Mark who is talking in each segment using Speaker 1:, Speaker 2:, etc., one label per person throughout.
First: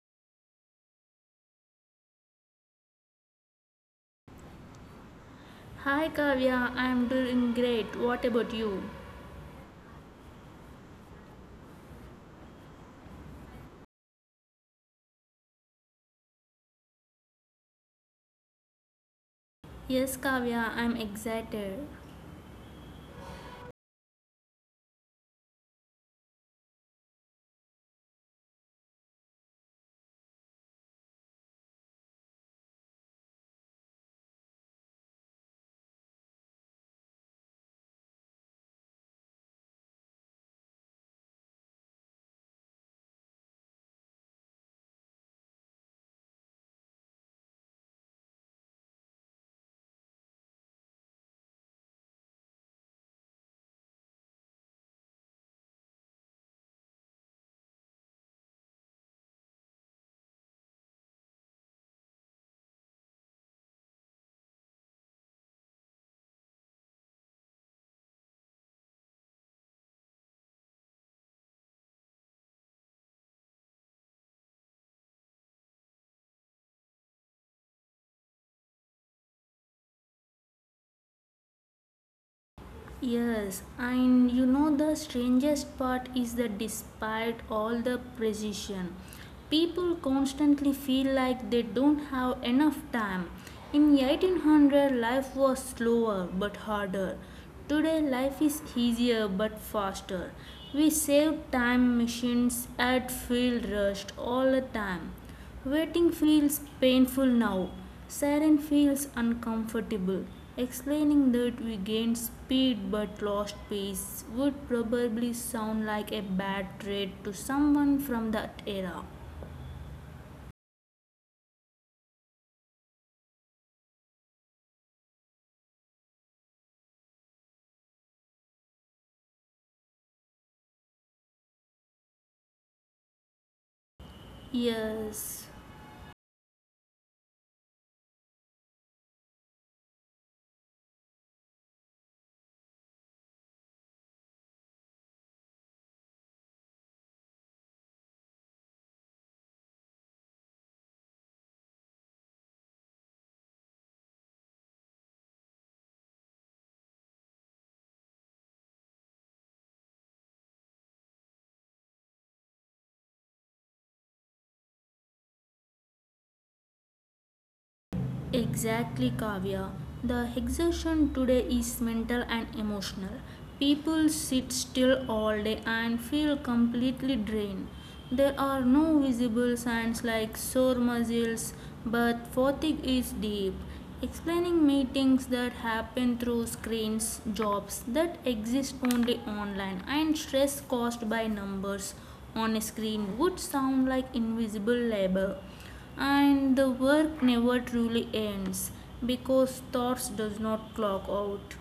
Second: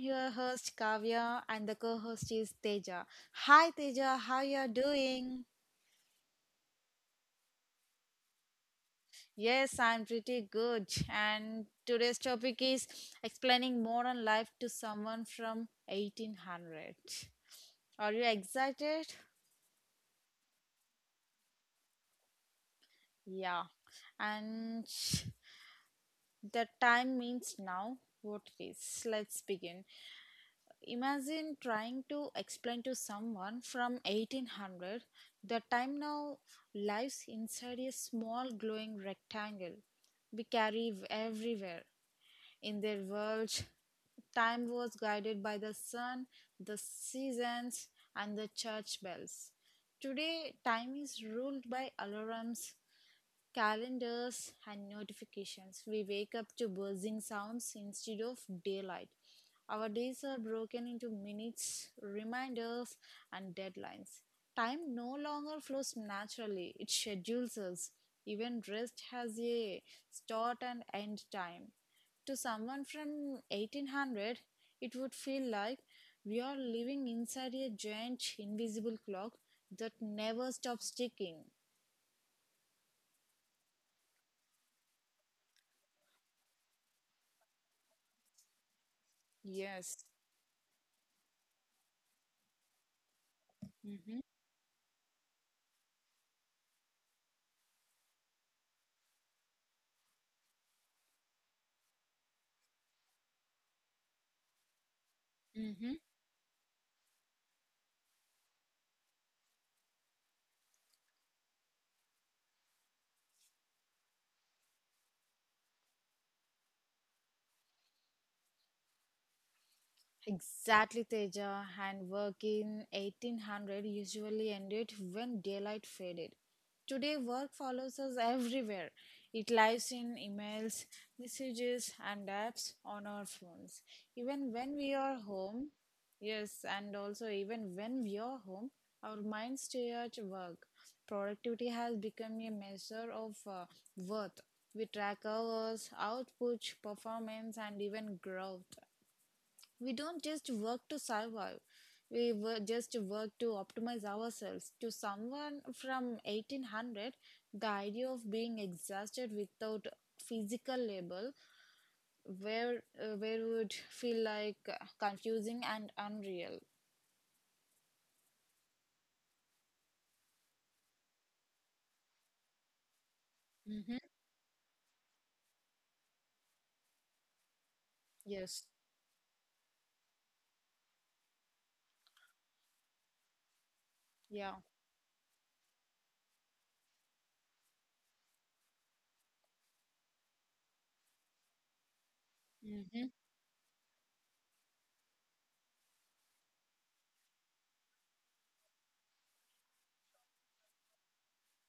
Speaker 1: your host Kavya and the co-host is Teja. Hi Teja, how you are doing?
Speaker 2: Hi Kavya, I'm doing great. What about you?
Speaker 1: Yes, I'm pretty good. And today's topic is explaining modern life to someone from 1800. Are you excited?
Speaker 2: Yes, Kavya, I'm excited.
Speaker 1: Yeah. And the time means now what it is. Let's begin. Imagine trying to explain to someone from 1800 the time now lives inside a small glowing rectangle we carry everywhere. In their world, time was guided by the sun, the seasons, and the church bells. Today, time is ruled by alarms, calendars, and notifications. We wake up to buzzing sounds instead of daylight. Our days are broken into minutes, reminders, and deadlines. Time no longer flows naturally, it schedules us. Even rest has a start and end time. To someone from 1800, it would feel like we are living inside a giant invisible clock that never stops ticking.
Speaker 2: Yes, and you know the strangest part is that despite all the precision,
Speaker 1: Yes.
Speaker 2: people constantly feel like they don't have enough time. In
Speaker 1: Mm-hmm.
Speaker 2: 1800, life was slower but harder. Today, life is easier but faster. We save time machines at field rushed all the time. Waiting feels painful now. Siren feels uncomfortable. Explaining that we gained speed but lost pace would probably sound like a bad trade to someone from that era.
Speaker 1: Exactly, Teja. And work in 1800 usually ended when daylight faded. Today, work follows us everywhere. It lives in emails, messages, and apps on our phones. Even when we are
Speaker 2: Yes,
Speaker 1: home, yes, and also even when we are home, our minds stay at work. Productivity has become a measure of worth. We track hours, output, performance, and even growth. We don't just work to survive. We just work to optimize ourselves. To someone from 1800, the idea of being exhausted without physical label where would feel like confusing and unreal.
Speaker 2: exactly, Kavya. The exertion today is mental and emotional.
Speaker 1: Mm-hmm.
Speaker 2: People sit still all day and feel completely drained. There
Speaker 1: Yes.
Speaker 2: are no visible signs like sore muscles, but fatigue is deep.
Speaker 1: Yeah.
Speaker 2: Explaining meetings that happen through screens, jobs that exist only online, and stress caused by numbers on a screen would sound like invisible labor, and the work never truly ends because thoughts does not clock out.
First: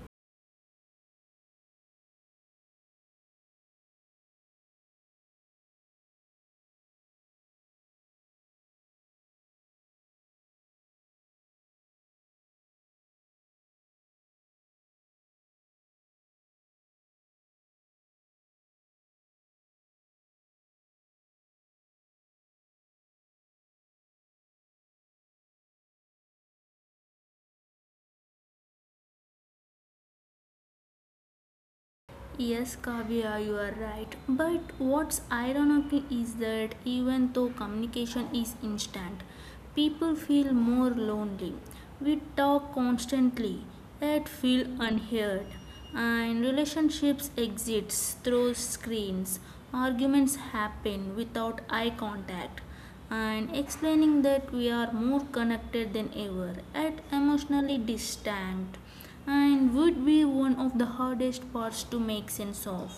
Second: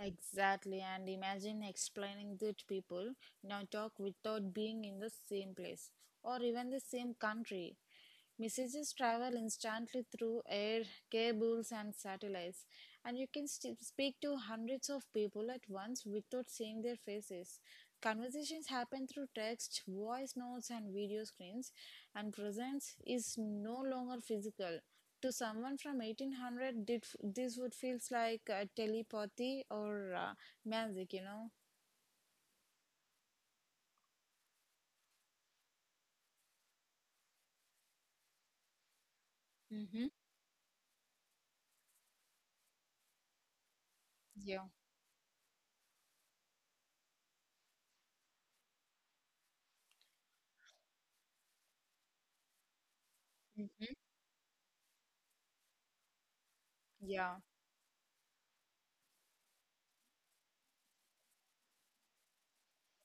Speaker 1: Exactly, and imagine explaining that people now talk without being in the same place or even the same country. Messages travel instantly through air, cables, and satellites, and you can speak to hundreds of people at once without seeing their faces. Conversations happen through text, voice notes, and video screens, and presence is no longer physical to someone from 1800 this would feels like telepathy or magic.
Speaker 2: Yes, Kavya, you are right. But what's ironic is that even though communication is instant,
Speaker 1: Mm-hmm.
Speaker 2: people feel more lonely. We talk constantly yet
Speaker 1: Yeah.
Speaker 2: feel unheard, and relationships exist through screens. Arguments happen without eye contact, and
Speaker 1: Mm-hmm.
Speaker 2: explaining that we are more connected than ever yet
Speaker 1: Yeah.
Speaker 2: emotionally distant and would be one of the hardest parts to make sense of.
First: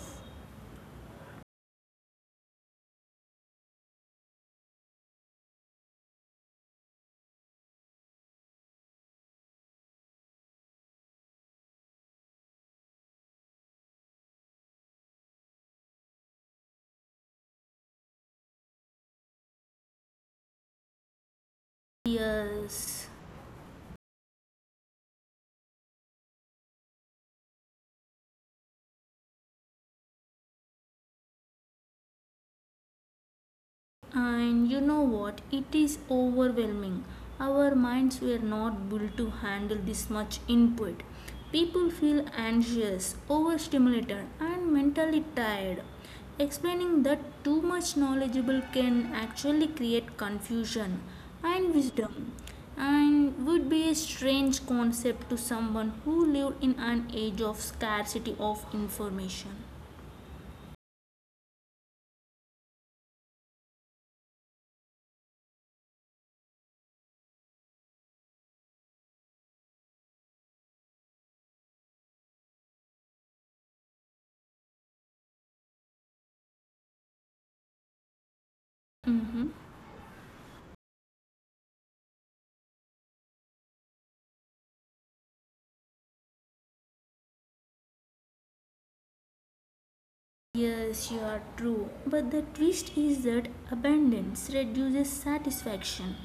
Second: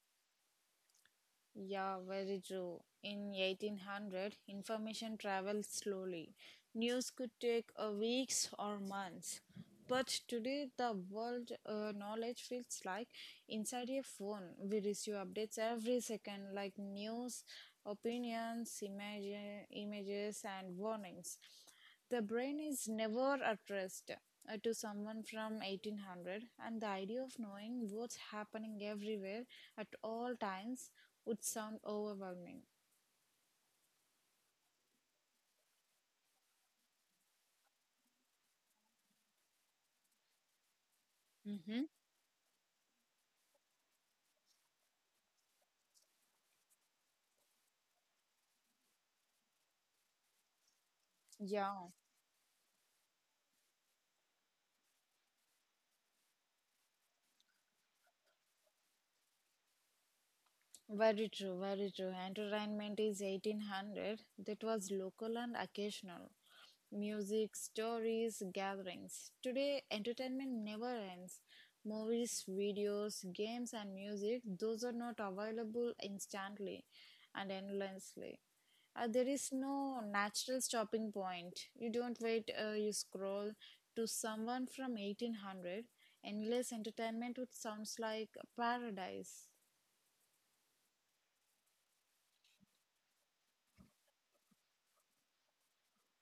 Speaker 1: Yeah, very true. In 1800, information traveled slowly. News could take a weeks or months. But today, the world knowledge feels like inside your phone. We receive updates every second, like news, opinions, images, and warnings. The brain is
Speaker 2: Yes.
Speaker 1: never at rest to someone from 1800, and the idea of knowing what's happening everywhere at all times would sound overwhelming.
Speaker 2: And you know what? It is overwhelming. Our minds were not built to handle this much input.
Speaker 1: Mm-hmm.
Speaker 2: People feel anxious, overstimulated, and mentally tired. Explaining that too much knowledgeable can actually create confusion and
Speaker 1: Yeah,
Speaker 2: wisdom and would be a strange concept to someone who lived in an age of scarcity of information.
Speaker 1: very true, very true. Entertainment is 1800. That was local and occasional. Music, stories, gatherings. Today, entertainment never ends. Movies, videos, games, and music, those are not available instantly and endlessly. There
Speaker 2: Mhm.
Speaker 1: is no natural stopping point. You don't wait, you scroll. To someone from 1800, endless entertainment would sounds like paradise.
Speaker 2: Yes, you are true. But the twist is that abundance reduces satisfaction.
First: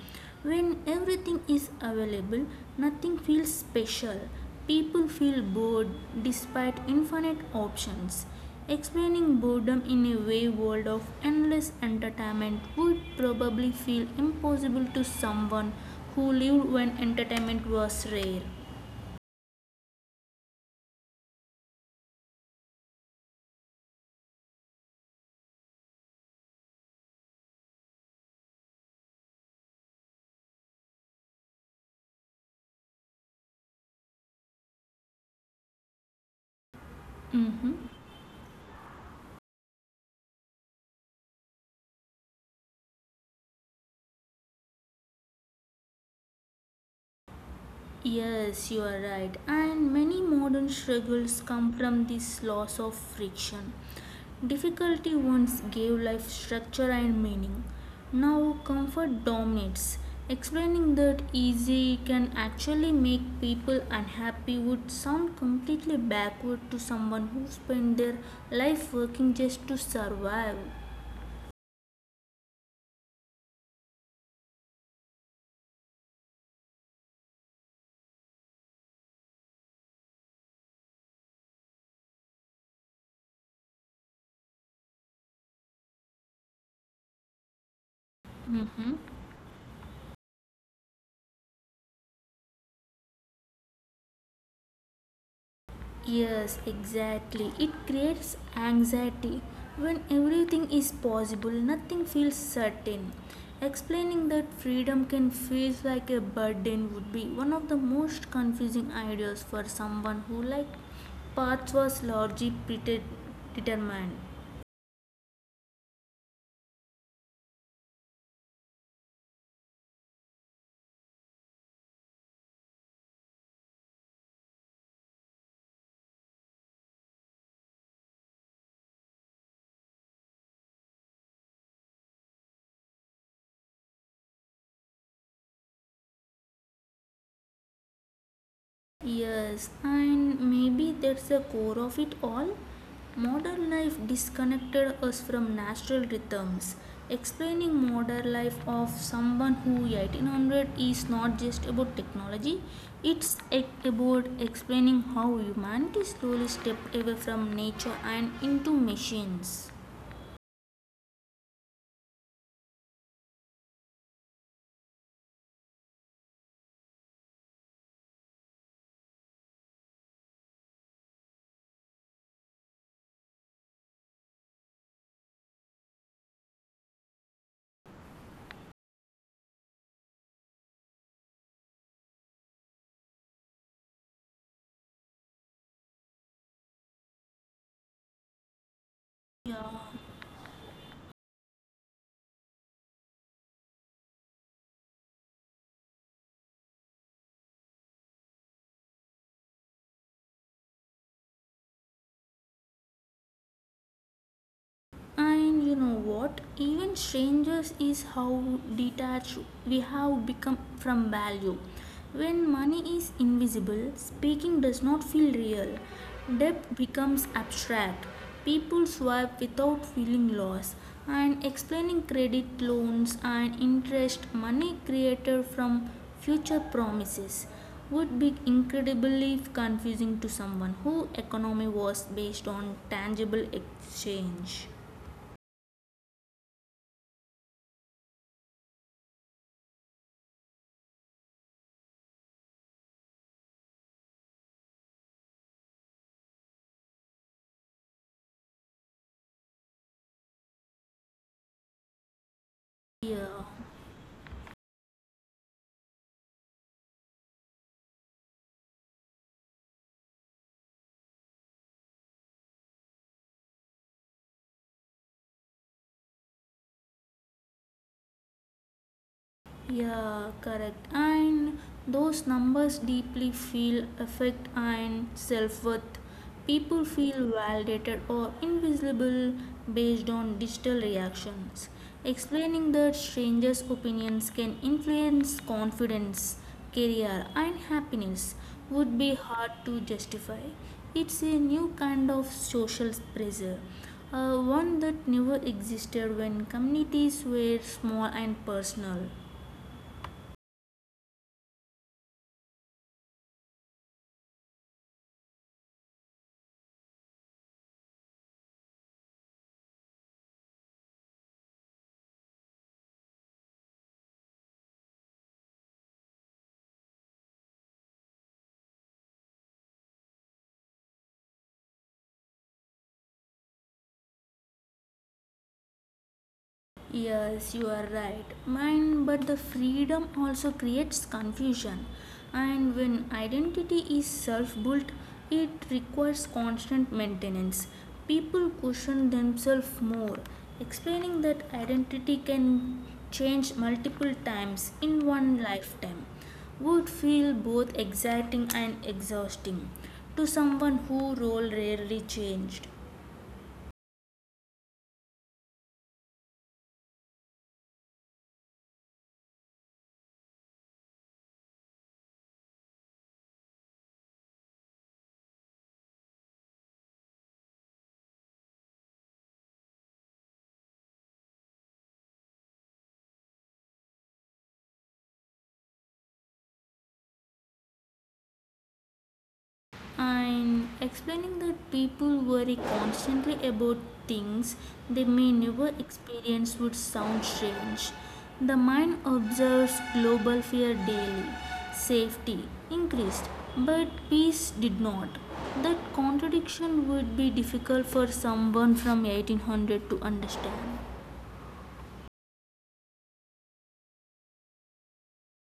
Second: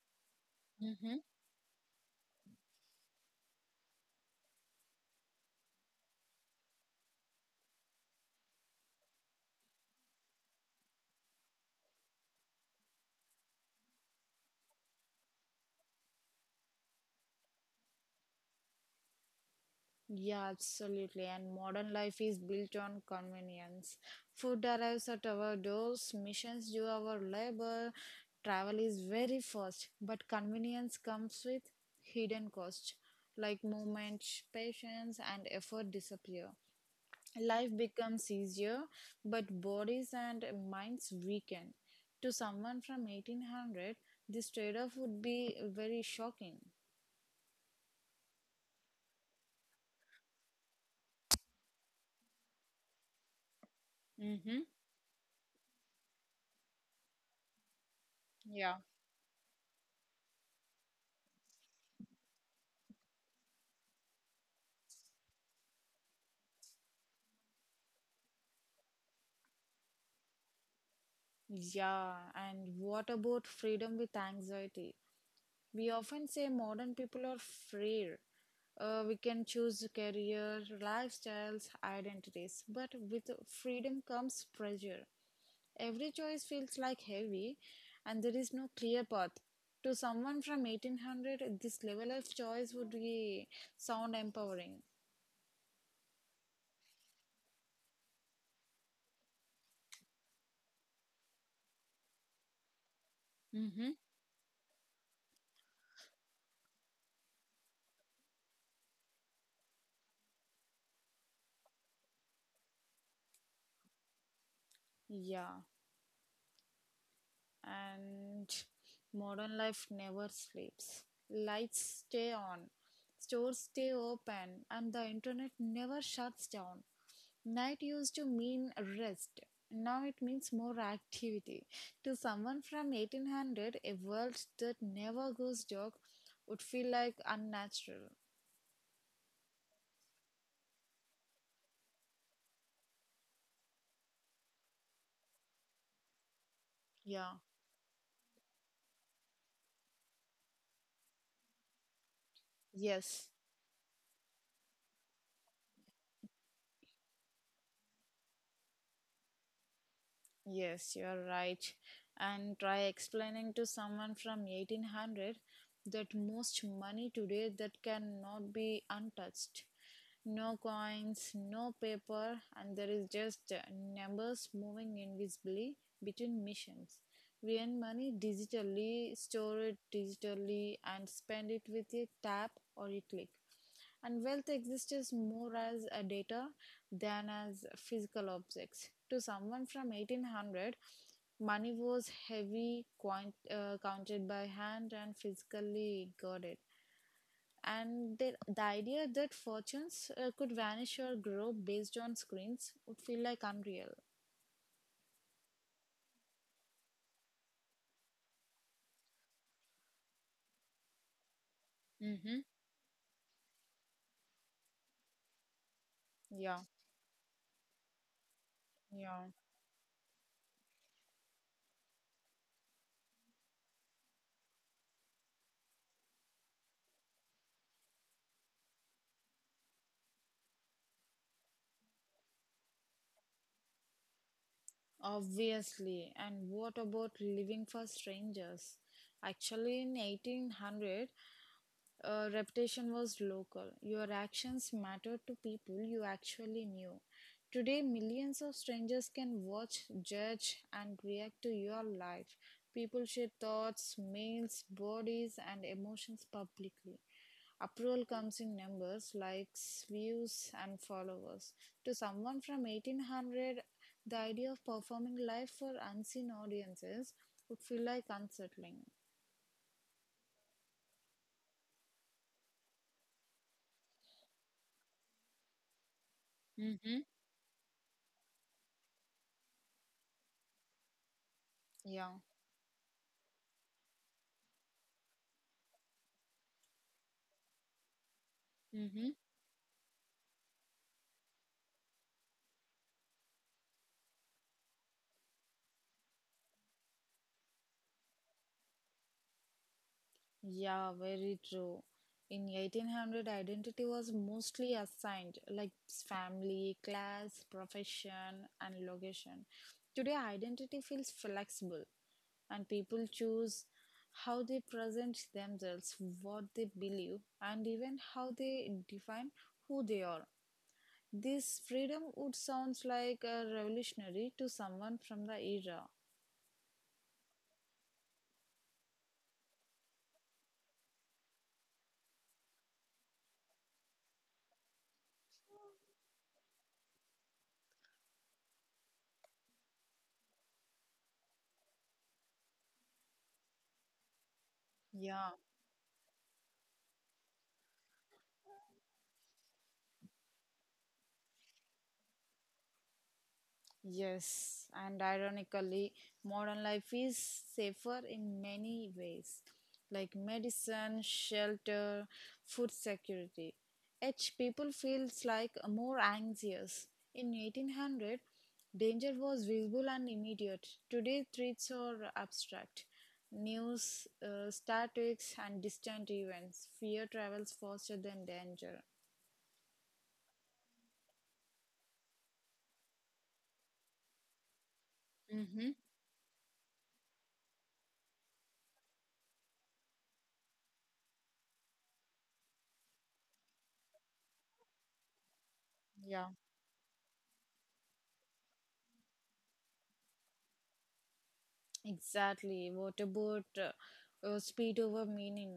Speaker 2: When
Speaker 1: Mm-hmm.
Speaker 2: everything is available, nothing feels special. People feel bored despite infinite options. Explaining boredom in a way world of endless entertainment would probably feel impossible to someone who lived when entertainment was rare.
Speaker 1: Yeah, absolutely. And modern life is built on convenience. Food arrives at our doors, missions do our labor, travel is very fast, but convenience comes with hidden cost, like moment, patience, and effort disappear. Life
Speaker 2: Mhm.
Speaker 1: becomes easier, but bodies and minds weaken. To someone from 1800, this trade off would be very shocking.
Speaker 2: Yes, you are right. And many modern struggles come from this loss of friction.
Speaker 1: Mm-hmm.
Speaker 2: Difficulty once gave life structure and meaning. Now
Speaker 1: Yeah.
Speaker 2: comfort dominates. Explaining that easy can actually make people unhappy would sound completely backward to someone who spent their life working just to survive.
Speaker 1: Yeah, and what about freedom with anxiety? We often say modern people are freer. We can choose career, lifestyles, identities, but with freedom comes pressure. Every choice feels like heavy, and there is no
Speaker 2: Mm-hmm.
Speaker 1: clear path. To someone from 1800, this level of choice would be sound empowering.
Speaker 2: Yes, exactly. It creates anxiety. When everything is possible, nothing feels certain.
Speaker 1: Mm-hmm.
Speaker 2: Explaining that freedom can feel like a burden would be one of the most confusing ideas for someone who, like, paths was largely predetermined.
Speaker 1: Yeah, and modern life never sleeps. Lights stay on, stores stay open, and the internet never shuts down. Night used to mean rest. Now it means more activity. To someone from 1800, a world that never goes dark would feel like unnatural.
Speaker 2: Yes, and maybe that's the core of it all. Modern life disconnected us from natural rhythms.
Speaker 1: Yeah.
Speaker 2: Explaining modern life of someone who 1800 is not just about technology,
Speaker 1: Yes.
Speaker 2: it's about explaining how humanity slowly stepped away from nature and into machines.
Speaker 1: Yes, you are right. And try explaining to someone from 1800 that most money today that cannot be untouched. No coins, no paper, and there is just numbers moving invisibly between missions. We earn money digitally, store it digitally, and spend it with a tap or a click and wealth exists more as a data than as physical objects. To someone
Speaker 2: Yeah.
Speaker 1: from 1800, money was heavy, coin, counted by hand, and physically guarded. And the idea that fortunes could vanish or grow based on screens would feel like unreal.
Speaker 2: And you know what? Even strangers is how detached we have become from value.
Speaker 1: Mm-hmm.
Speaker 2: When money is invisible, speaking does not feel real.
Speaker 1: Yeah,
Speaker 2: Debt becomes abstract. People
Speaker 1: yeah,
Speaker 2: swipe without feeling loss. And explaining credit loans and interest money created from future promises would be incredibly confusing to someone who economy was based on tangible exchange.
Speaker 1: obviously. And what about living for strangers? Actually, in 1800, reputation was local. Your actions mattered to people you actually knew. Today, millions of strangers can watch, judge, and react to your life. People share
Speaker 2: Yeah.
Speaker 1: thoughts, mails, bodies, and emotions publicly. Approval comes in numbers, likes, views, and followers. To someone from 1800, the idea of performing live for unseen audiences would feel like unsettling.
Speaker 2: Yeah, correct. And those numbers deeply feel affect and self worth. People
Speaker 1: Mm-hmm.
Speaker 2: feel validated or invisible based on digital reactions. Explaining that strangers' opinions can influence confidence, career, and happiness would
Speaker 1: Yeah.
Speaker 2: be hard to justify. It's a new kind of social pressure, one that never existed when communities were small and personal.
Speaker 1: Yeah, very true. In 1800, identity was mostly assigned, like family, class, profession, and location. Today, identity feels flexible, and people choose how they present themselves, what they believe, and even how they define who they are. This freedom would sound like a revolutionary to someone from the era.
Speaker 2: Yes, you are right. Mind, but the freedom also creates confusion. And when identity is self built, it requires constant maintenance. People question themselves more, explaining that identity can change multiple times in
Speaker 1: Yeah.
Speaker 2: one lifetime would feel both exciting and exhausting to someone whose role rarely changed.
Speaker 1: Yes, and ironically, modern life is safer in many ways, like medicine, shelter, food security. Each people feels like more anxious. In 1800, danger was visible and immediate. Today, threats are abstract. News, statics, and distant events. Fear travels faster than danger.
Speaker 2: And explaining that people worry constantly about things they may never
Speaker 1: Mm-hmm.
Speaker 2: experience would sound strange. The mind observes global fear daily, safety increased, but peace did not. That
Speaker 1: Yeah.
Speaker 2: contradiction would be difficult for someone from 1800 to understand.
Speaker 1: Exactly. What about speed over meaning?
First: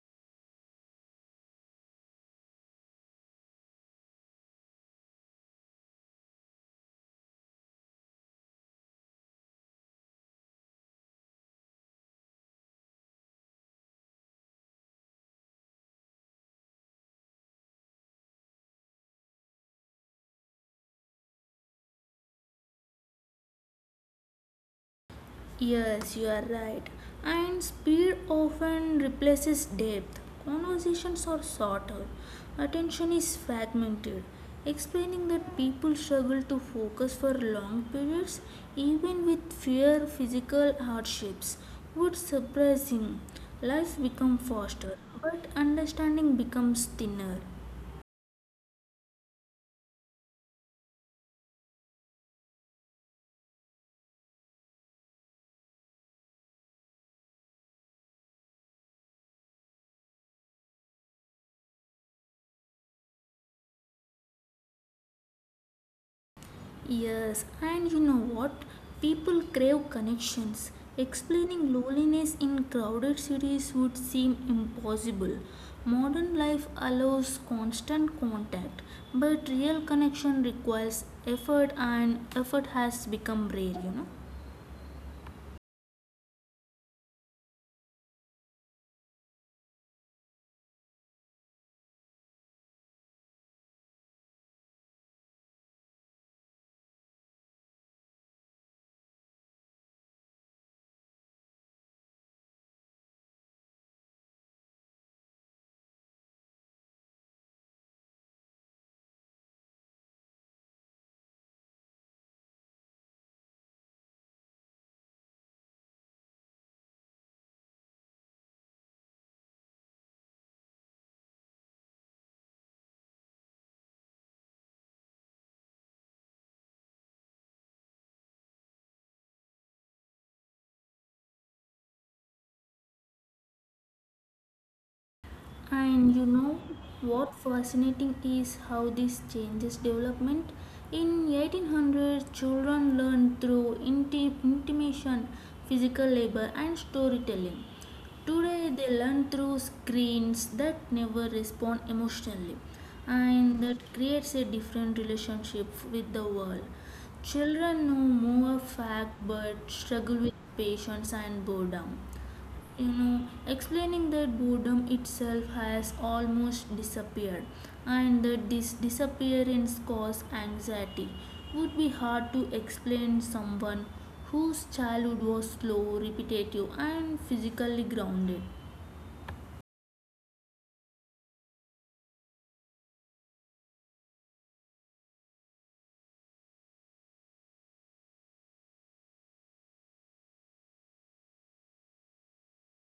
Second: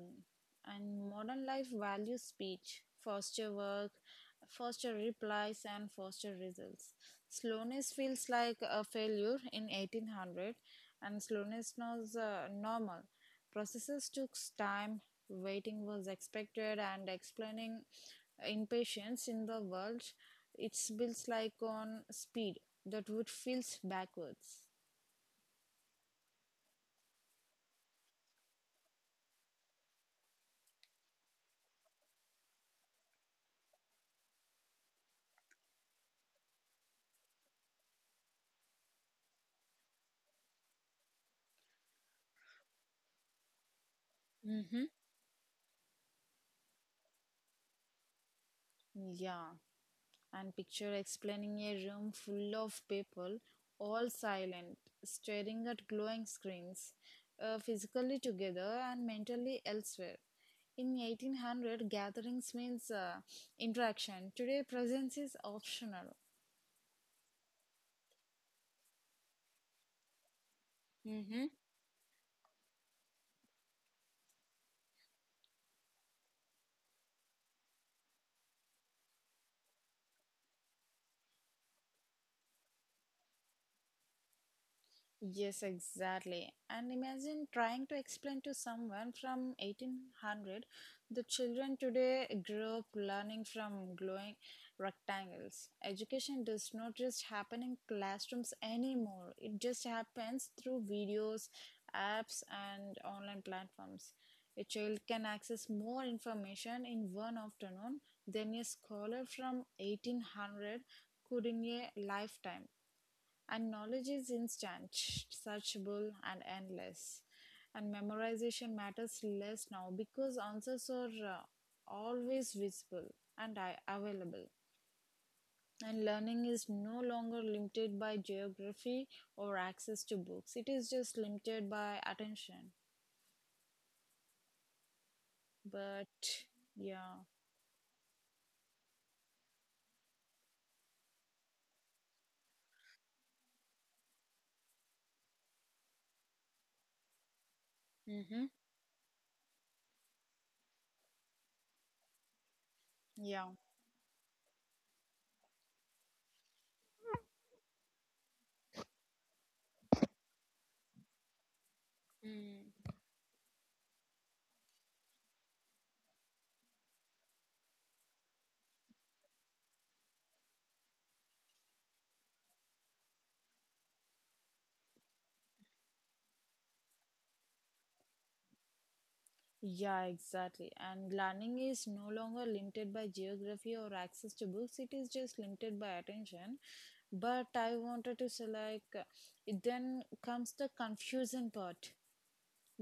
Speaker 1: And modern life values speech, faster work, faster replies, and faster results. Slowness feels like a failure in 1800, and slowness was normal. Processes took time, waiting was expected, and explaining impatience in the world, it's built like on speed that would feels backwards.
Speaker 2: Yes, you are right. And speed often replaces depth. Conversations are shorter. Attention is fragmented. Explaining that people struggle to focus for long periods, even with fear physical hardships, would surprise him. Life becomes
Speaker 1: Mm-hmm.
Speaker 2: faster, but understanding becomes thinner.
Speaker 1: Yeah. And picture explaining a room full of people, all silent, staring at glowing screens, physically together and mentally elsewhere. In 1800, gatherings means interaction. Today, presence is optional.
Speaker 2: Yes, and you know what? People crave connections.
Speaker 1: Mhm.
Speaker 2: Explaining loneliness in crowded cities would seem impossible. Modern life allows constant contact, but real connection requires effort, and effort has become rare.
Speaker 1: Yes, exactly. And imagine trying to explain to someone from 1800 the children today grow up learning from glowing rectangles. Education does not just happen in classrooms anymore. It just happens through videos, apps and online platforms. A child can access more information in one afternoon than a scholar from 1800 could in a lifetime. And knowledge is instant, searchable, and endless. And memorization matters less now because answers are always visible and available. And learning is no longer limited by geography or access to books, it is just limited by attention.
Speaker 2: And you
Speaker 1: But
Speaker 2: know
Speaker 1: yeah,
Speaker 2: what fascinating is how this changes development. In 1800, children learned through intimation, physical labor, and storytelling.
Speaker 1: mm-hmm,
Speaker 2: Today, they learn through screens that never respond emotionally,
Speaker 1: yeah.
Speaker 2: and that creates a different relationship with the world. Children know more fact but struggle with patience and boredom you know Explaining that boredom itself has almost disappeared and that this disappearance causes anxiety would be hard to explain someone whose childhood was slow, repetitive, and physically grounded.
Speaker 1: Yeah, exactly. And learning is no longer limited by geography or access to books, it is just limited by attention. But I wanted to say, like, then comes the confusion part.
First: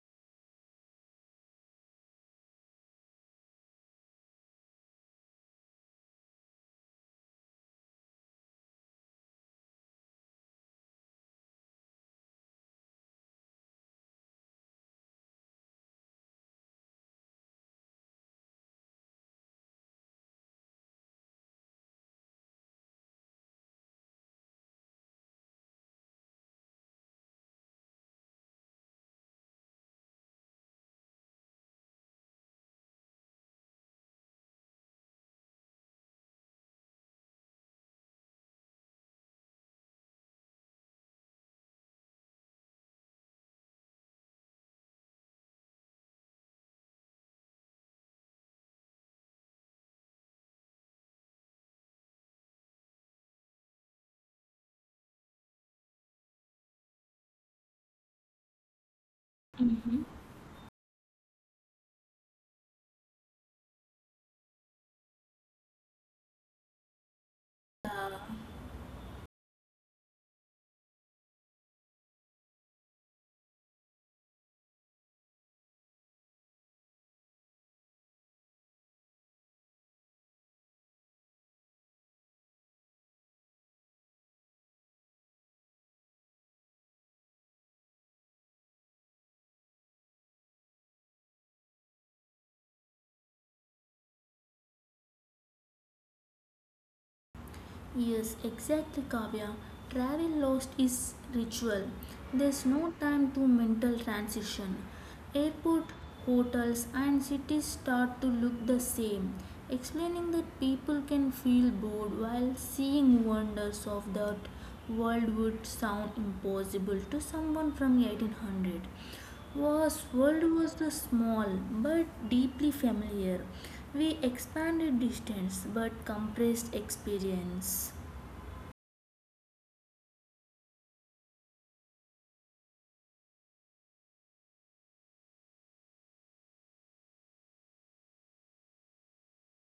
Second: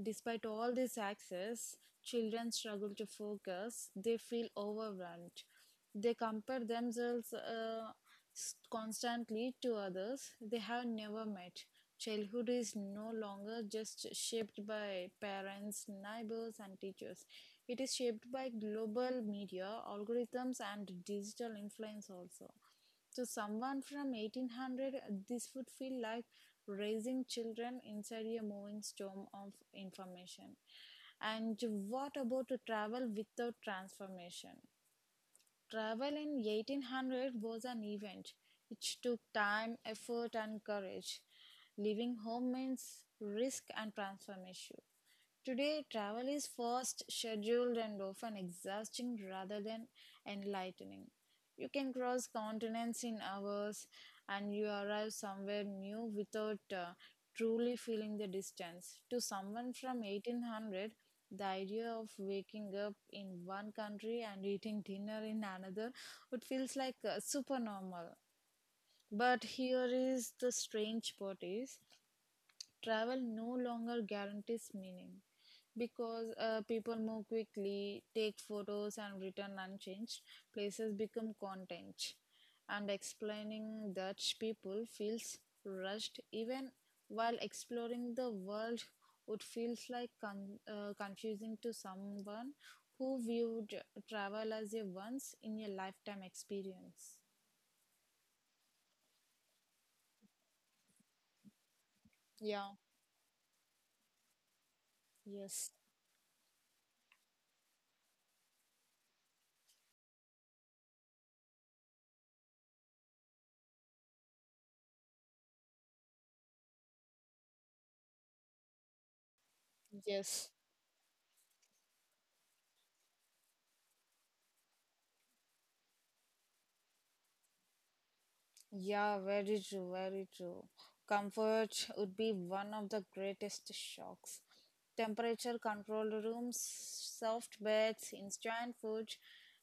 Speaker 1: Despite all this access, children struggle to focus. They feel overwhelmed. They compare themselves constantly to others they have never met. Childhood is no longer just shaped by parents, neighbors, and teachers. It is shaped by global media, algorithms, and digital influence also. To someone from 1800, this would feel like raising children inside a moving storm of information. And what about to travel without transformation? Travel in 1800 was an event. It took time, effort, and courage. Leaving home means risk and transformation. Today, travel is fast, scheduled, and often exhausting rather than enlightening. You can cross continents in hours and you arrive somewhere new without truly feeling the distance. To someone
Speaker 2: Hmm.
Speaker 1: from 1800, the idea of waking up in one country and eating dinner in another would feels like super normal. But here is the strange part is travel no longer guarantees meaning because people move quickly, take photos, and return unchanged. Places become content, and explaining that people feels rushed even while exploring the world would feels like confusing to someone who viewed travel as a once in a lifetime experience.
Speaker 2: Yes, exactly, Kavya. Travel lost is ritual. There's
Speaker 1: Yeah.
Speaker 2: no time to mental transition.
Speaker 1: Yes.
Speaker 2: Airport, hotels, and cities start to look the same. Explaining that people can feel bored while seeing wonders of that world would sound impossible to someone from the 1800. Was world
Speaker 1: Yes.
Speaker 2: was the small but deeply familiar. We expanded distance but compressed experience.
Speaker 1: Yeah, very true, very true. Comfort would be one of the greatest shocks. Temperature controlled rooms, soft beds, instant food,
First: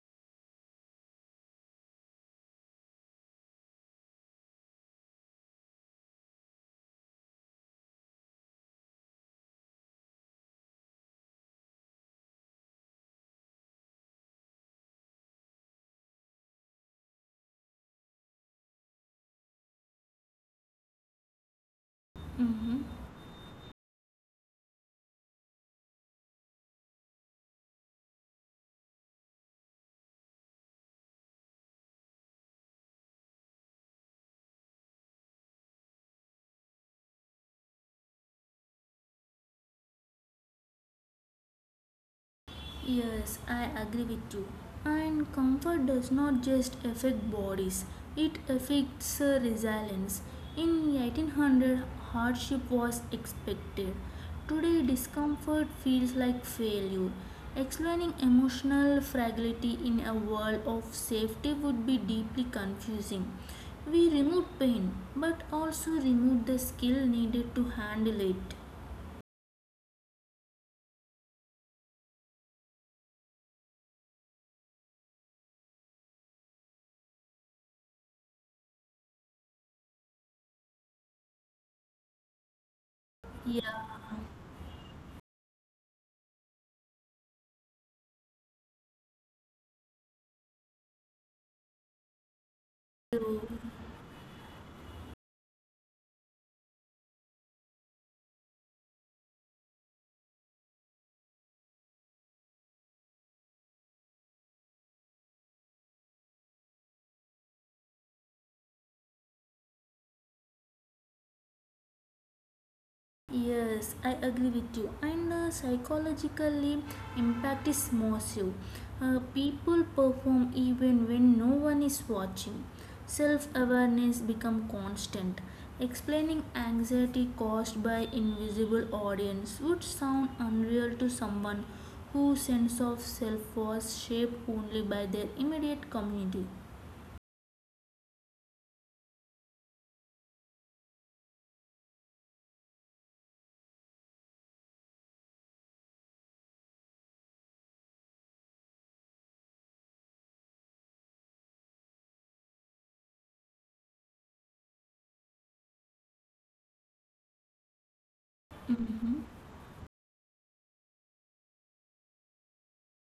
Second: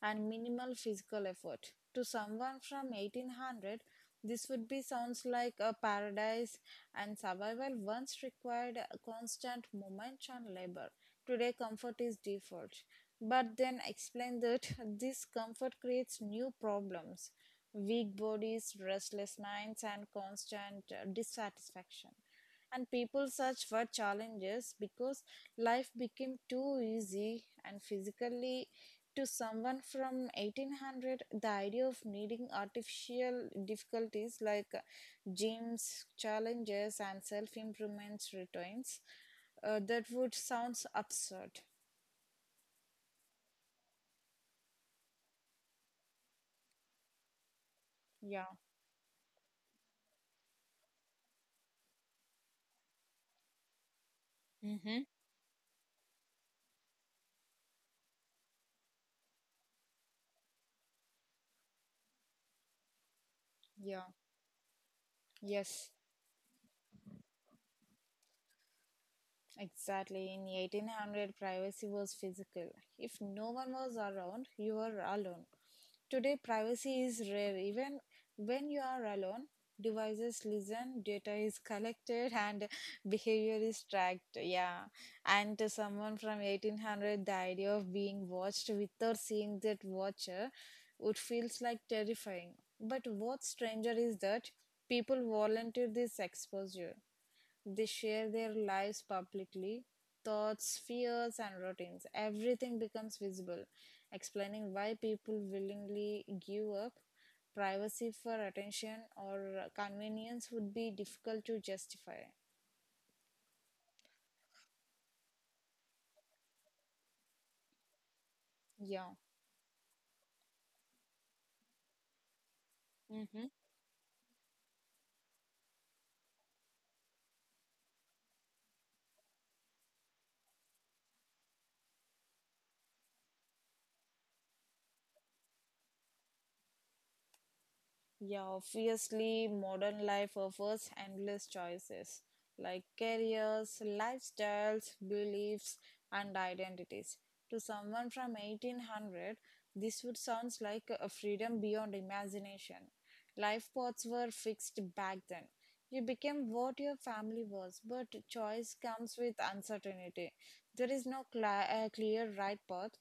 Speaker 1: and minimal physical effort. To someone from 1800, this would be sounds like a paradise, and survival once required a constant movement and labor. Today, comfort is default. But then explain that this comfort creates new problems weak bodies, restless minds, and constant dissatisfaction.
Speaker 2: Mm-hmm.
Speaker 1: And people search for challenges because life became too easy. And physically, to someone from 1800, the idea of needing artificial difficulties like gyms, challenges, and self improvements returns that would sounds absurd.
Speaker 2: Yes, I agree with you. And comfort does not just affect bodies, it
Speaker 1: Yeah,
Speaker 2: affects resilience. In 1800, hardship was expected. Today,
Speaker 1: mm-hmm,
Speaker 2: discomfort feels like failure. Explaining emotional fragility in a world of safety would be deeply confusing.
Speaker 1: yeah,
Speaker 2: We remove pain, but
Speaker 1: yes.
Speaker 2: also remove the skill needed to handle it.
Speaker 1: Exactly. In 1800, privacy was physical. If no one was around, you were alone. Today, privacy is rare. Even when you are alone, devices listen, data is collected, and behavior
Speaker 2: Yeah,
Speaker 1: is tracked. Yeah. And to someone from 1800, the idea of being watched without seeing that watcher would feels like terrifying. But
Speaker 2: true.
Speaker 1: what's stranger is that people volunteer this exposure. They share their lives publicly, thoughts, fears, and routines. Everything becomes visible, explaining why people willingly give up. Privacy for attention or convenience would be difficult to justify.
Speaker 2: Yes, I agree with you. And psychologically, impact is massive.
Speaker 1: Yeah.
Speaker 2: People perform even when no one is watching.
Speaker 1: Hmm.
Speaker 2: Self awareness become constant. Explaining anxiety caused by invisible audience would sound unreal to someone whose sense of self was shaped only by their immediate community.
Speaker 1: Yeah, obviously, modern life offers endless choices like careers, lifestyles, beliefs, and identities. To someone from 1800, this would sound like a freedom beyond imagination. Life paths were fixed back then. You became what your family was, but choice comes
Speaker 2: Mhm.
Speaker 1: with uncertainty. There is no cla clear right path,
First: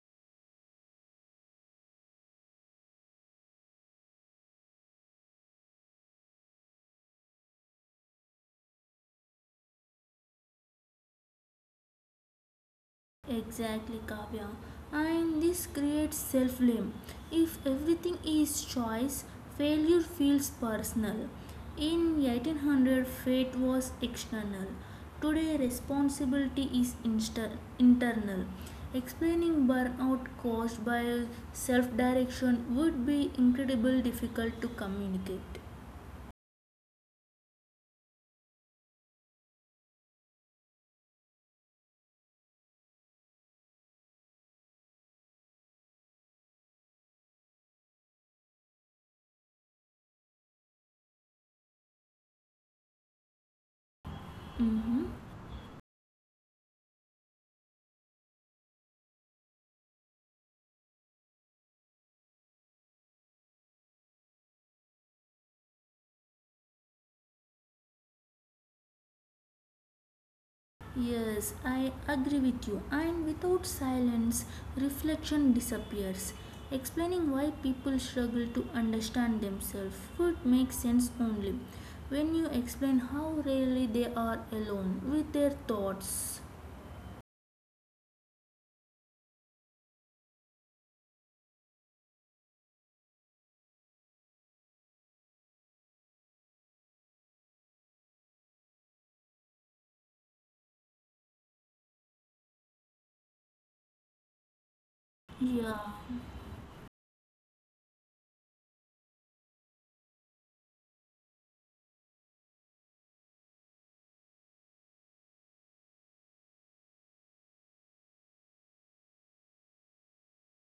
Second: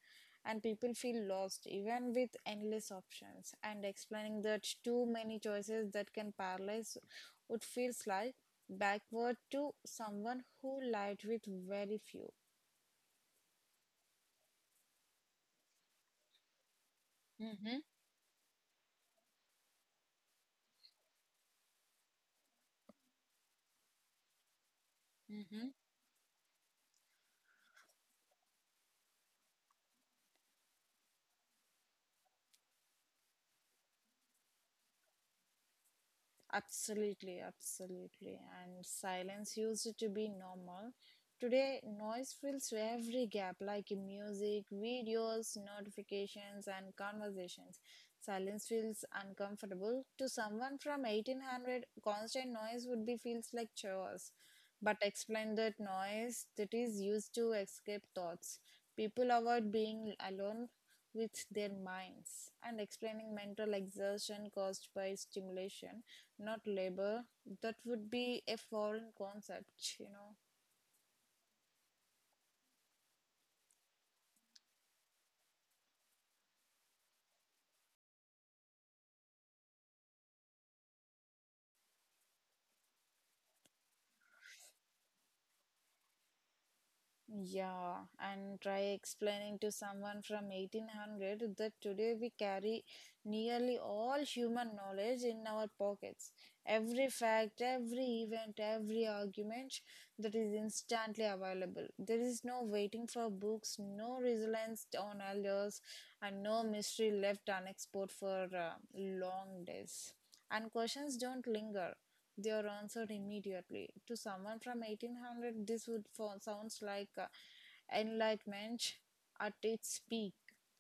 Speaker 1: and people feel lost even with endless options. And explaining that too many choices that can paralyze would feel like backward to someone who lived with very few.
Speaker 2: Exactly, Kavya. And this creates self blame. If everything is choice, failure feels personal. In 1800, fate was external. Today, responsibility is internal. Explaining burnout caused by self direction would be incredibly difficult to communicate.
Speaker 1: Absolutely, absolutely. And silence used to be normal. Today, noise fills every gap like in music, videos, notifications, and conversations. Silence feels uncomfortable. To someone from 1800, constant noise would be feels like chores. But
Speaker 2: Mm-hmm.
Speaker 1: explain that noise that is used to escape thoughts. People avoid being alone with their minds and explaining mental exertion caused by stimulation not labor. That would be a foreign concept.
Speaker 2: Yes, I agree with you. And without silence, reflection disappears. Explaining why people struggle to understand themselves would make sense only when you explain how rarely they are alone with their thoughts.
Speaker 1: Yeah, and try explaining to someone from 1800 that today we carry nearly all human knowledge in our pockets. Every fact, every event, every argument that is instantly available. There is no waiting for books, no reliance on
Speaker 2: Yeah.
Speaker 1: elders, and no mystery left unexplored for long days. And questions don't linger. They are answered immediately. To someone from 1800, this would sounds like enlightenment at its peak.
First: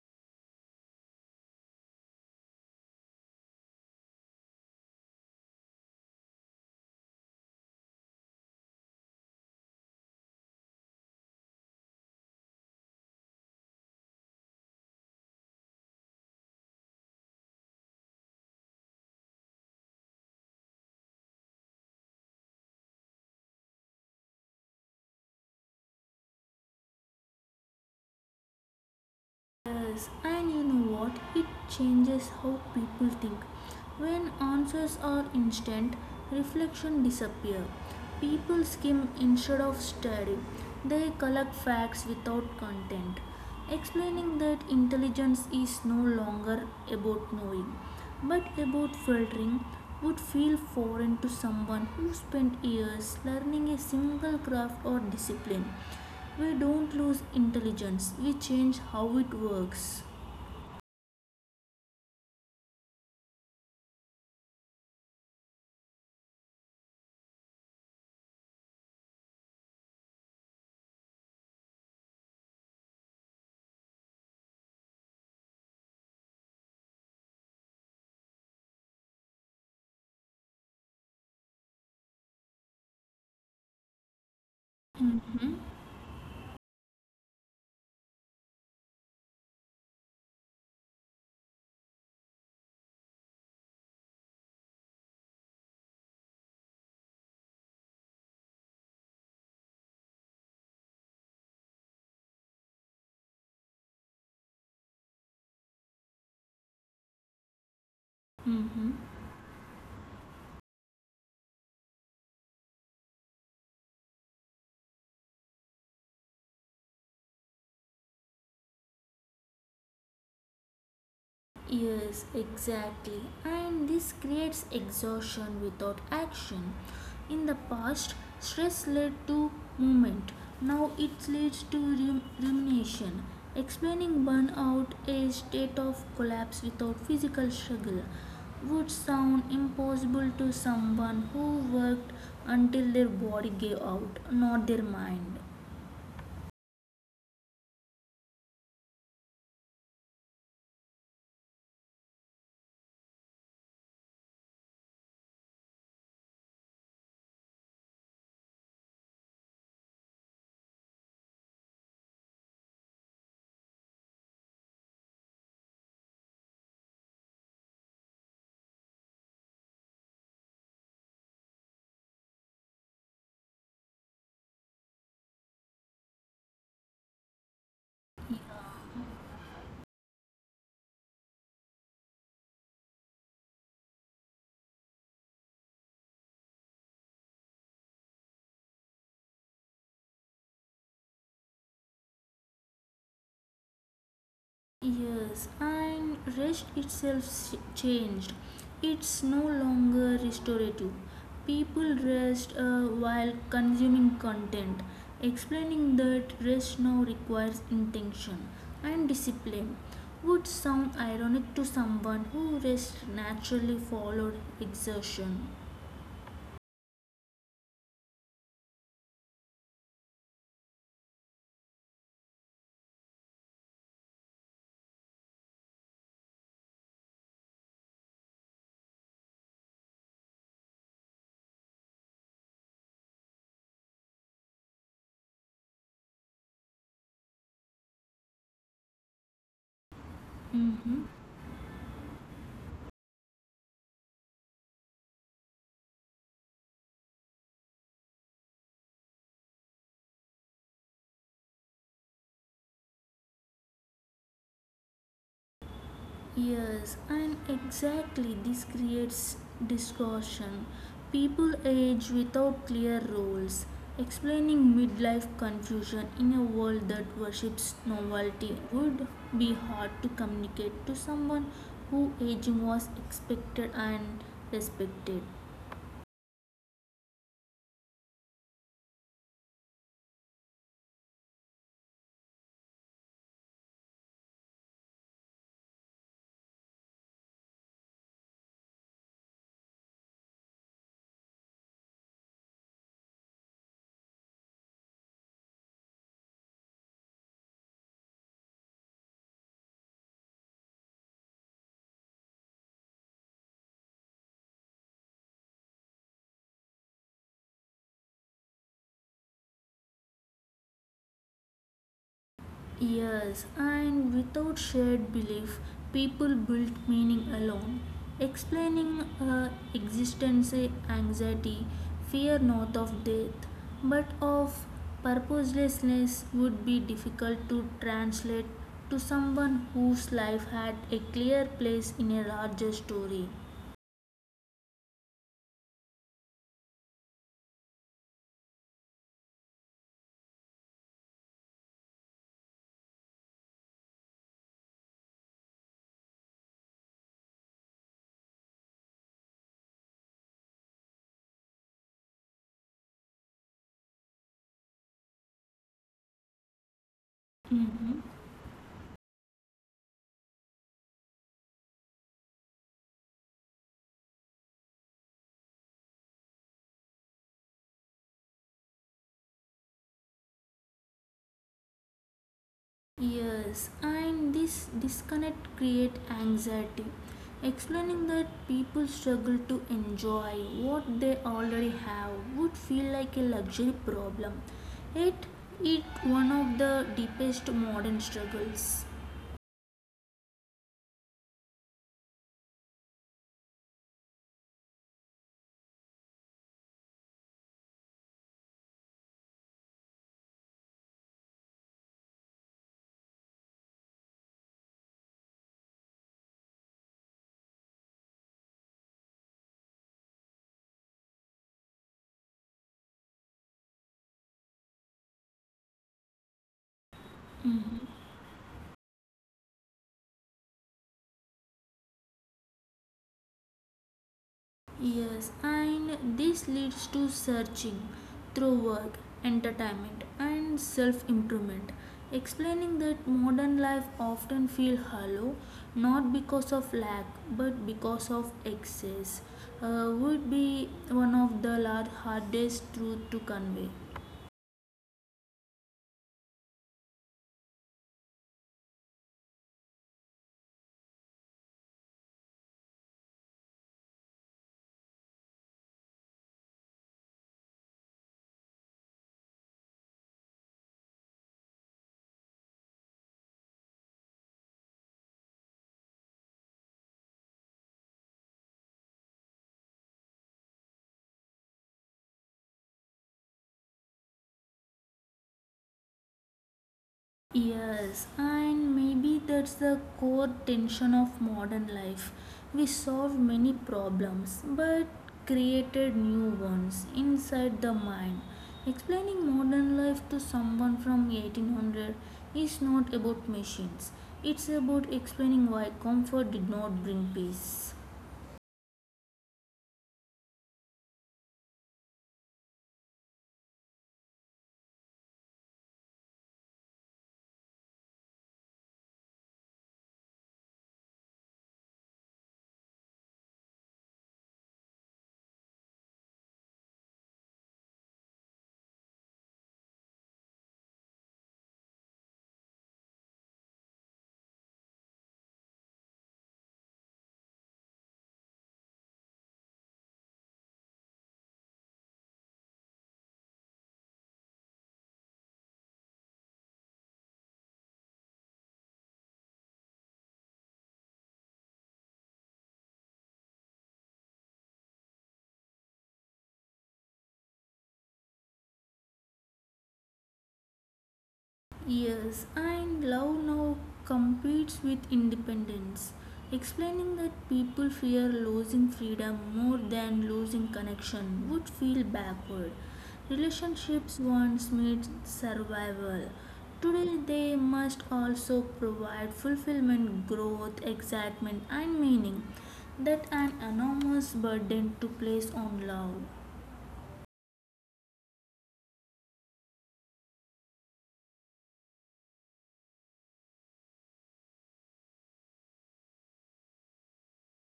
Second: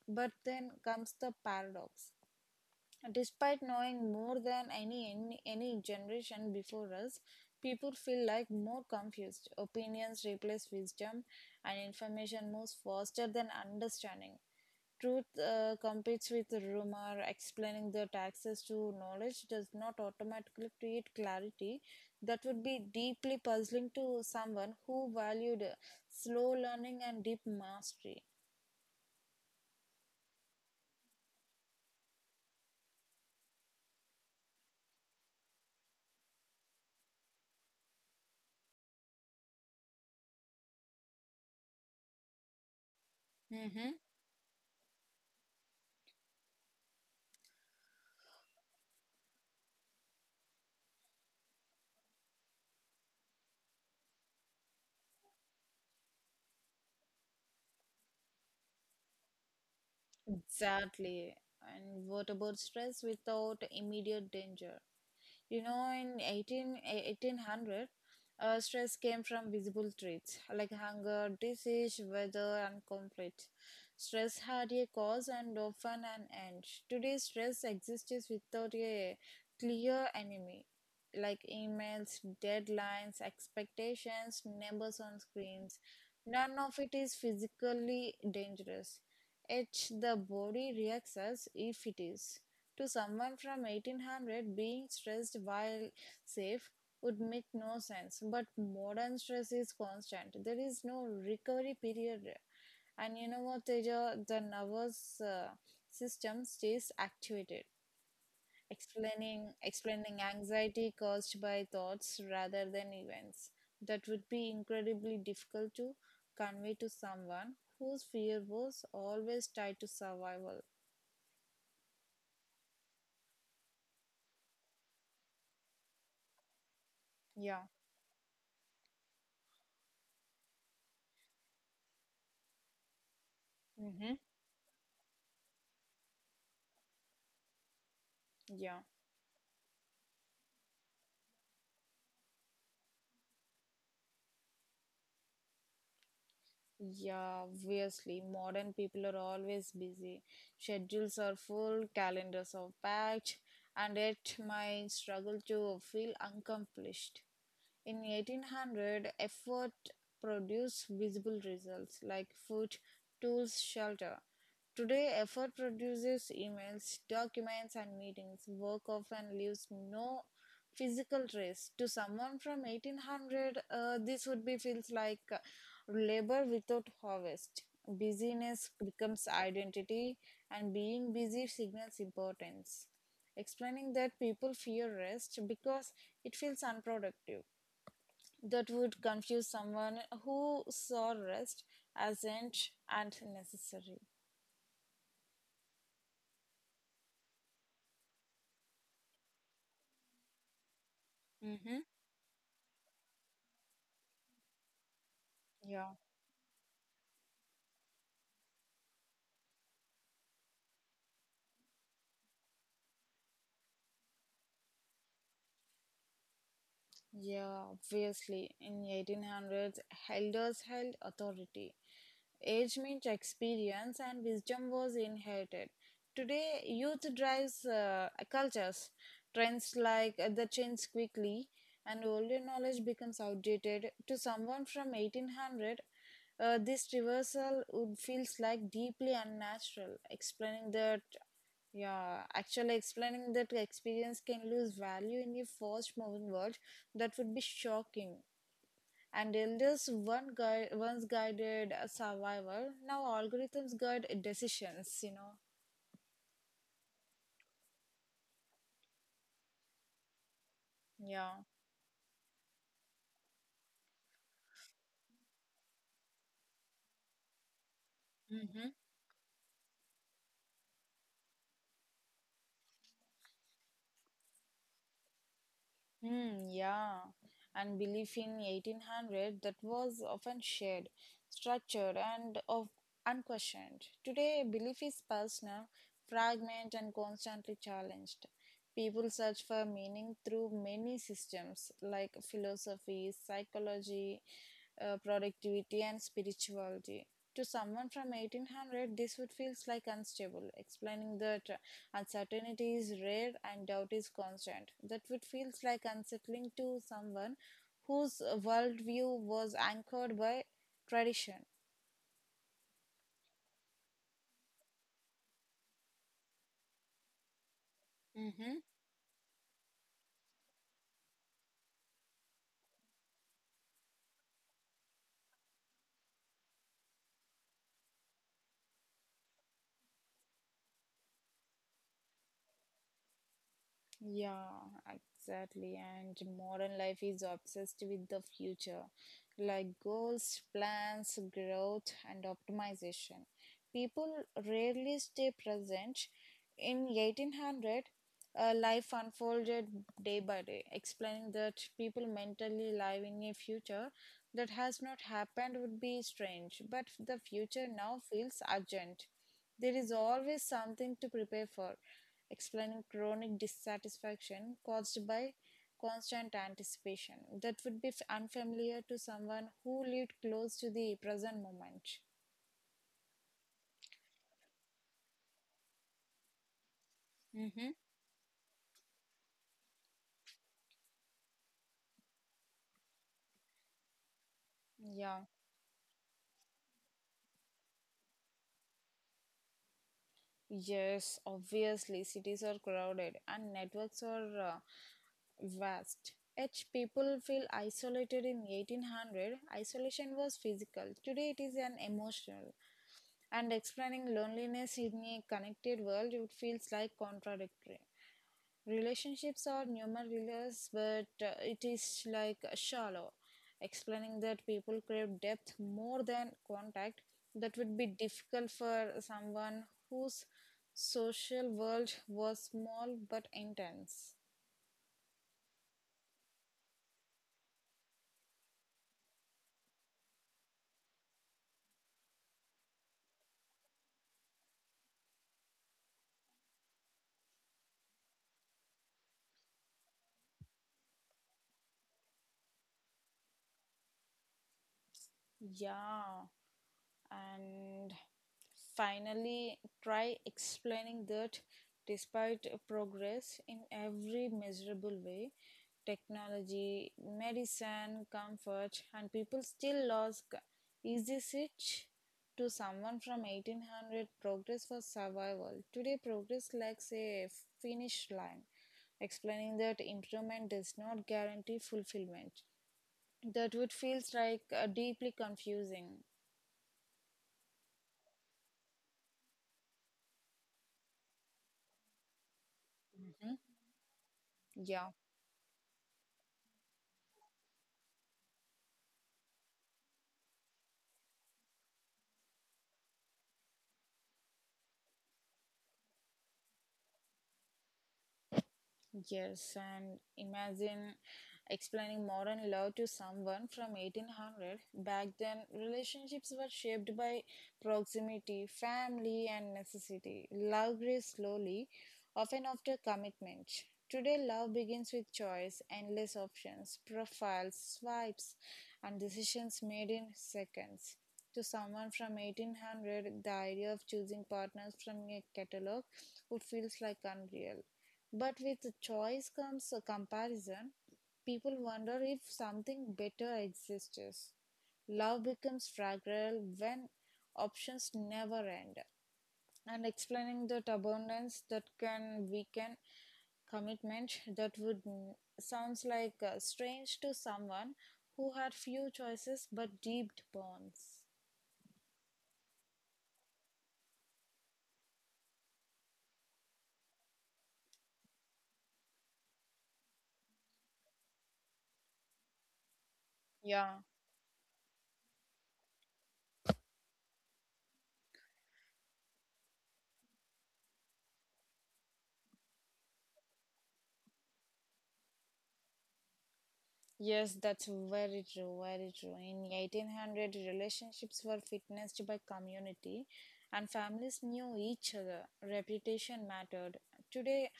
Speaker 1: But then comes the paradox. Despite knowing more than any generation before us, people feel like more confused. Opinions replace wisdom, and information moves faster than understanding. Truth competes with rumor. Explaining the taxes to knowledge does not automatically create clarity. That would be deeply puzzling to someone who valued slow learning and deep mastery.
Speaker 2: Yes, and you know what? It changes how people think. When answers are instant, reflection disappears. People skim instead of study. They collect facts without content,
Speaker 1: Mm-hmm.
Speaker 2: explaining that intelligence is no longer about knowing, but about filtering would feel foreign to someone who spent years learning a single craft or discipline. We don't lose intelligence, we change how it works.
Speaker 1: Exactly. And what about stress without immediate danger? You know, in 1800, stress came from visible traits like hunger, disease, weather, and conflict. Stress had a cause and often an end. Today, stress exists without a clear enemy, like emails, deadlines, expectations, numbers on
Speaker 2: Mm-hmm.
Speaker 1: screens. None of it is physically dangerous. Yet the body reacts as if it is. To someone from 1800, being stressed while safe would make no sense. But modern stress is constant. There is no recovery period. And you know what, Teja? The nervous system stays activated,
Speaker 2: Mm-hmm.
Speaker 1: explaining anxiety caused by thoughts rather than events. That would be incredibly difficult to convey to someone whose fear was always tied to survival.
Speaker 2: Yes, exactly. And this creates exhaustion without action. In the
Speaker 1: Yeah.
Speaker 2: past, stress led to movement. Now it leads to rumination.
Speaker 1: Mm-hmm.
Speaker 2: Explaining burnout, a state of collapse without physical struggle,
Speaker 1: Yeah.
Speaker 2: would sound impossible to someone who worked until their body gave out, not their mind.
Speaker 1: Yeah, obviously, modern people are always busy. Schedules are full, calendars are packed, and yet my struggle to feel accomplished. In 1800, effort produced visible results like food, tools, shelter. Today, effort produces emails, documents, and meetings. Work often leaves no physical trace. To someone from 1800, this would be feels like labor without harvest. Busyness becomes identity, and being busy signals importance. Explaining that people fear rest because it feels unproductive. That would confuse someone who saw rest as ant and necessary.
Speaker 2: Yes, and rest itself changed. It's no longer restorative.
Speaker 1: Mm-hmm.
Speaker 2: People rest while consuming content,
Speaker 1: Yeah.
Speaker 2: explaining that rest now requires intention and discipline. Would sound ironic to someone who rests naturally followed exertion.
Speaker 1: Yeah, obviously. In 1800s, elders held authority. Age meant experience and wisdom was inherited. Today, youth drives cultures. Trends like the change quickly and older knowledge becomes outdated. To someone from 1800, this reversal would feels like deeply unnatural, explaining that
Speaker 2: Mm-hmm.
Speaker 1: yeah, actually explaining that experience can lose value in your first moving world, that would be shocking. And elders one guide once guided a survivor, now algorithms guide decisions.
Speaker 2: Yes, and exactly this creates distortion.
Speaker 1: Yeah.
Speaker 2: People age without clear rules, explaining midlife confusion in a world that worships novelty
Speaker 1: Mhm.
Speaker 2: would be hard to communicate to someone who aging was expected and respected.
Speaker 1: Hmm, yeah, and belief in 1800 that was often shared, structured, and of unquestioned. Today, belief is personal, fragmented, and constantly challenged. People search for meaning through many systems like philosophy, psychology, productivity, and spirituality. To someone from 1800, this would feel like unstable, explaining that uncertainty is rare and doubt is constant. That would feel like unsettling to someone whose worldview was anchored by tradition.
Speaker 2: Yes, and without shared belief, people built meaning alone.
Speaker 1: Mm-hmm.
Speaker 2: Explaining existence, anxiety, fear not of death, but of purposelessness would be difficult to translate to someone whose life had a clear place in a larger story.
Speaker 1: Yeah, exactly. And modern life is obsessed with the future, like goals, plans, growth, and optimization. People rarely stay present. In 1800, life unfolded day by day, explaining that people mentally live in a future that has not happened would be strange, but the future
Speaker 2: Mhm.
Speaker 1: now feels urgent. There is always something to prepare for, explaining chronic dissatisfaction caused by constant anticipation that would be unfamiliar to someone who lived close to the present moment.
Speaker 2: Yes, and this disconnect create anxiety.
Speaker 1: Mm-hmm.
Speaker 2: Explaining that people struggle to enjoy what they already have would feel like a luxury problem. Yet,
Speaker 1: Yeah.
Speaker 2: it one of the deepest modern struggles.
Speaker 1: Yes, obviously, cities are crowded and networks are vast. Each people feel isolated in 1800. Isolation was physical. Today it is an emotional. And explaining loneliness in a connected world, it feels like contradictory. Relationships are numerous, but it is like shallow, explaining that people crave depth more than contact. That would be difficult for someone whose social world was small but intense.
Speaker 2: Yes, and this leads to searching through work, entertainment, and self improvement, explaining that modern life often feels hollow not because of lack but because of excess. Would be one of the large hardest truth to convey.
Speaker 1: Yeah, and finally, try explaining that despite progress in every measurable way, technology, medicine, comfort, and people still lost easy switch to someone from 1800. Progress for survival. Today, progress lacks a finish line, explaining that improvement does not guarantee fulfillment. That would feels like deeply confusing.
Speaker 2: Yes, and maybe that's the core tension of modern life. We solve
Speaker 1: Mhm.
Speaker 2: many problems but
Speaker 1: Yeah.
Speaker 2: created new ones inside the mind. Explaining modern life to someone from 1800 is not about machines. It's about explaining why comfort did not bring peace.
Speaker 1: Yes, and imagine explaining modern love to someone from 1800. Back then, relationships were shaped by proximity, family, and necessity. Love grew slowly, often after commitment. Today, love begins with choice, endless options, profiles, swipes, and decisions made in seconds. To someone from 1800, the idea of choosing partners from a catalog would feels like unreal. But with choice comes a comparison. People wonder if something better exists. Love becomes fragile when options never end. And explaining that abundance that can weaken commitment that would sounds like strange to someone who had few choices but deep bonds.
Speaker 2: Yes, and love now competes with independence, explaining that people fear losing freedom more than losing connection would feel backward.
Speaker 1: Yeah.
Speaker 2: Relationships once meant survival. Today they must also provide fulfillment, growth, excitement, and meaning that an enormous burden to place on love.
Speaker 1: Yes, that's very true, very true. In 1800, relationships were witnessed by community and families knew each other. Reputation mattered. Today,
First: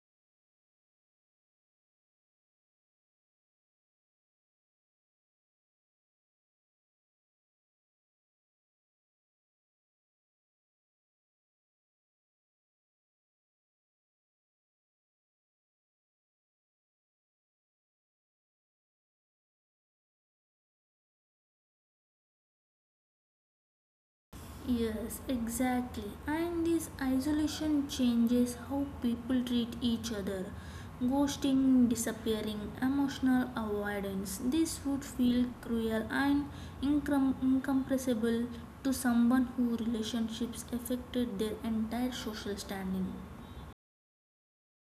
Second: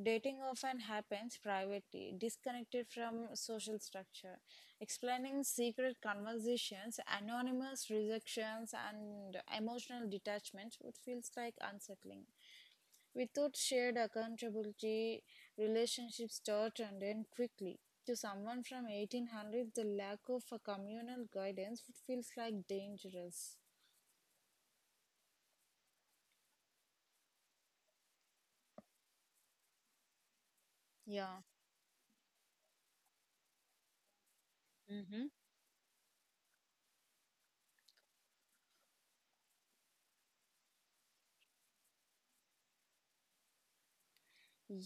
Speaker 1: dating often happens privately, disconnected from social structure. Explaining secret conversations, anonymous rejections, and emotional detachment would feels like unsettling. Without shared accountability, relationships start and end quickly. To someone from 1800, the lack of a communal guidance would feels like dangerous.
Speaker 2: Yes, exactly. And this isolation changes how people treat each other.
Speaker 1: Yeah.
Speaker 2: Ghosting, disappearing, emotional avoidance. This would
Speaker 1: Mhm.
Speaker 2: feel cruel and incompressible to someone whose relationships affected their entire social standing.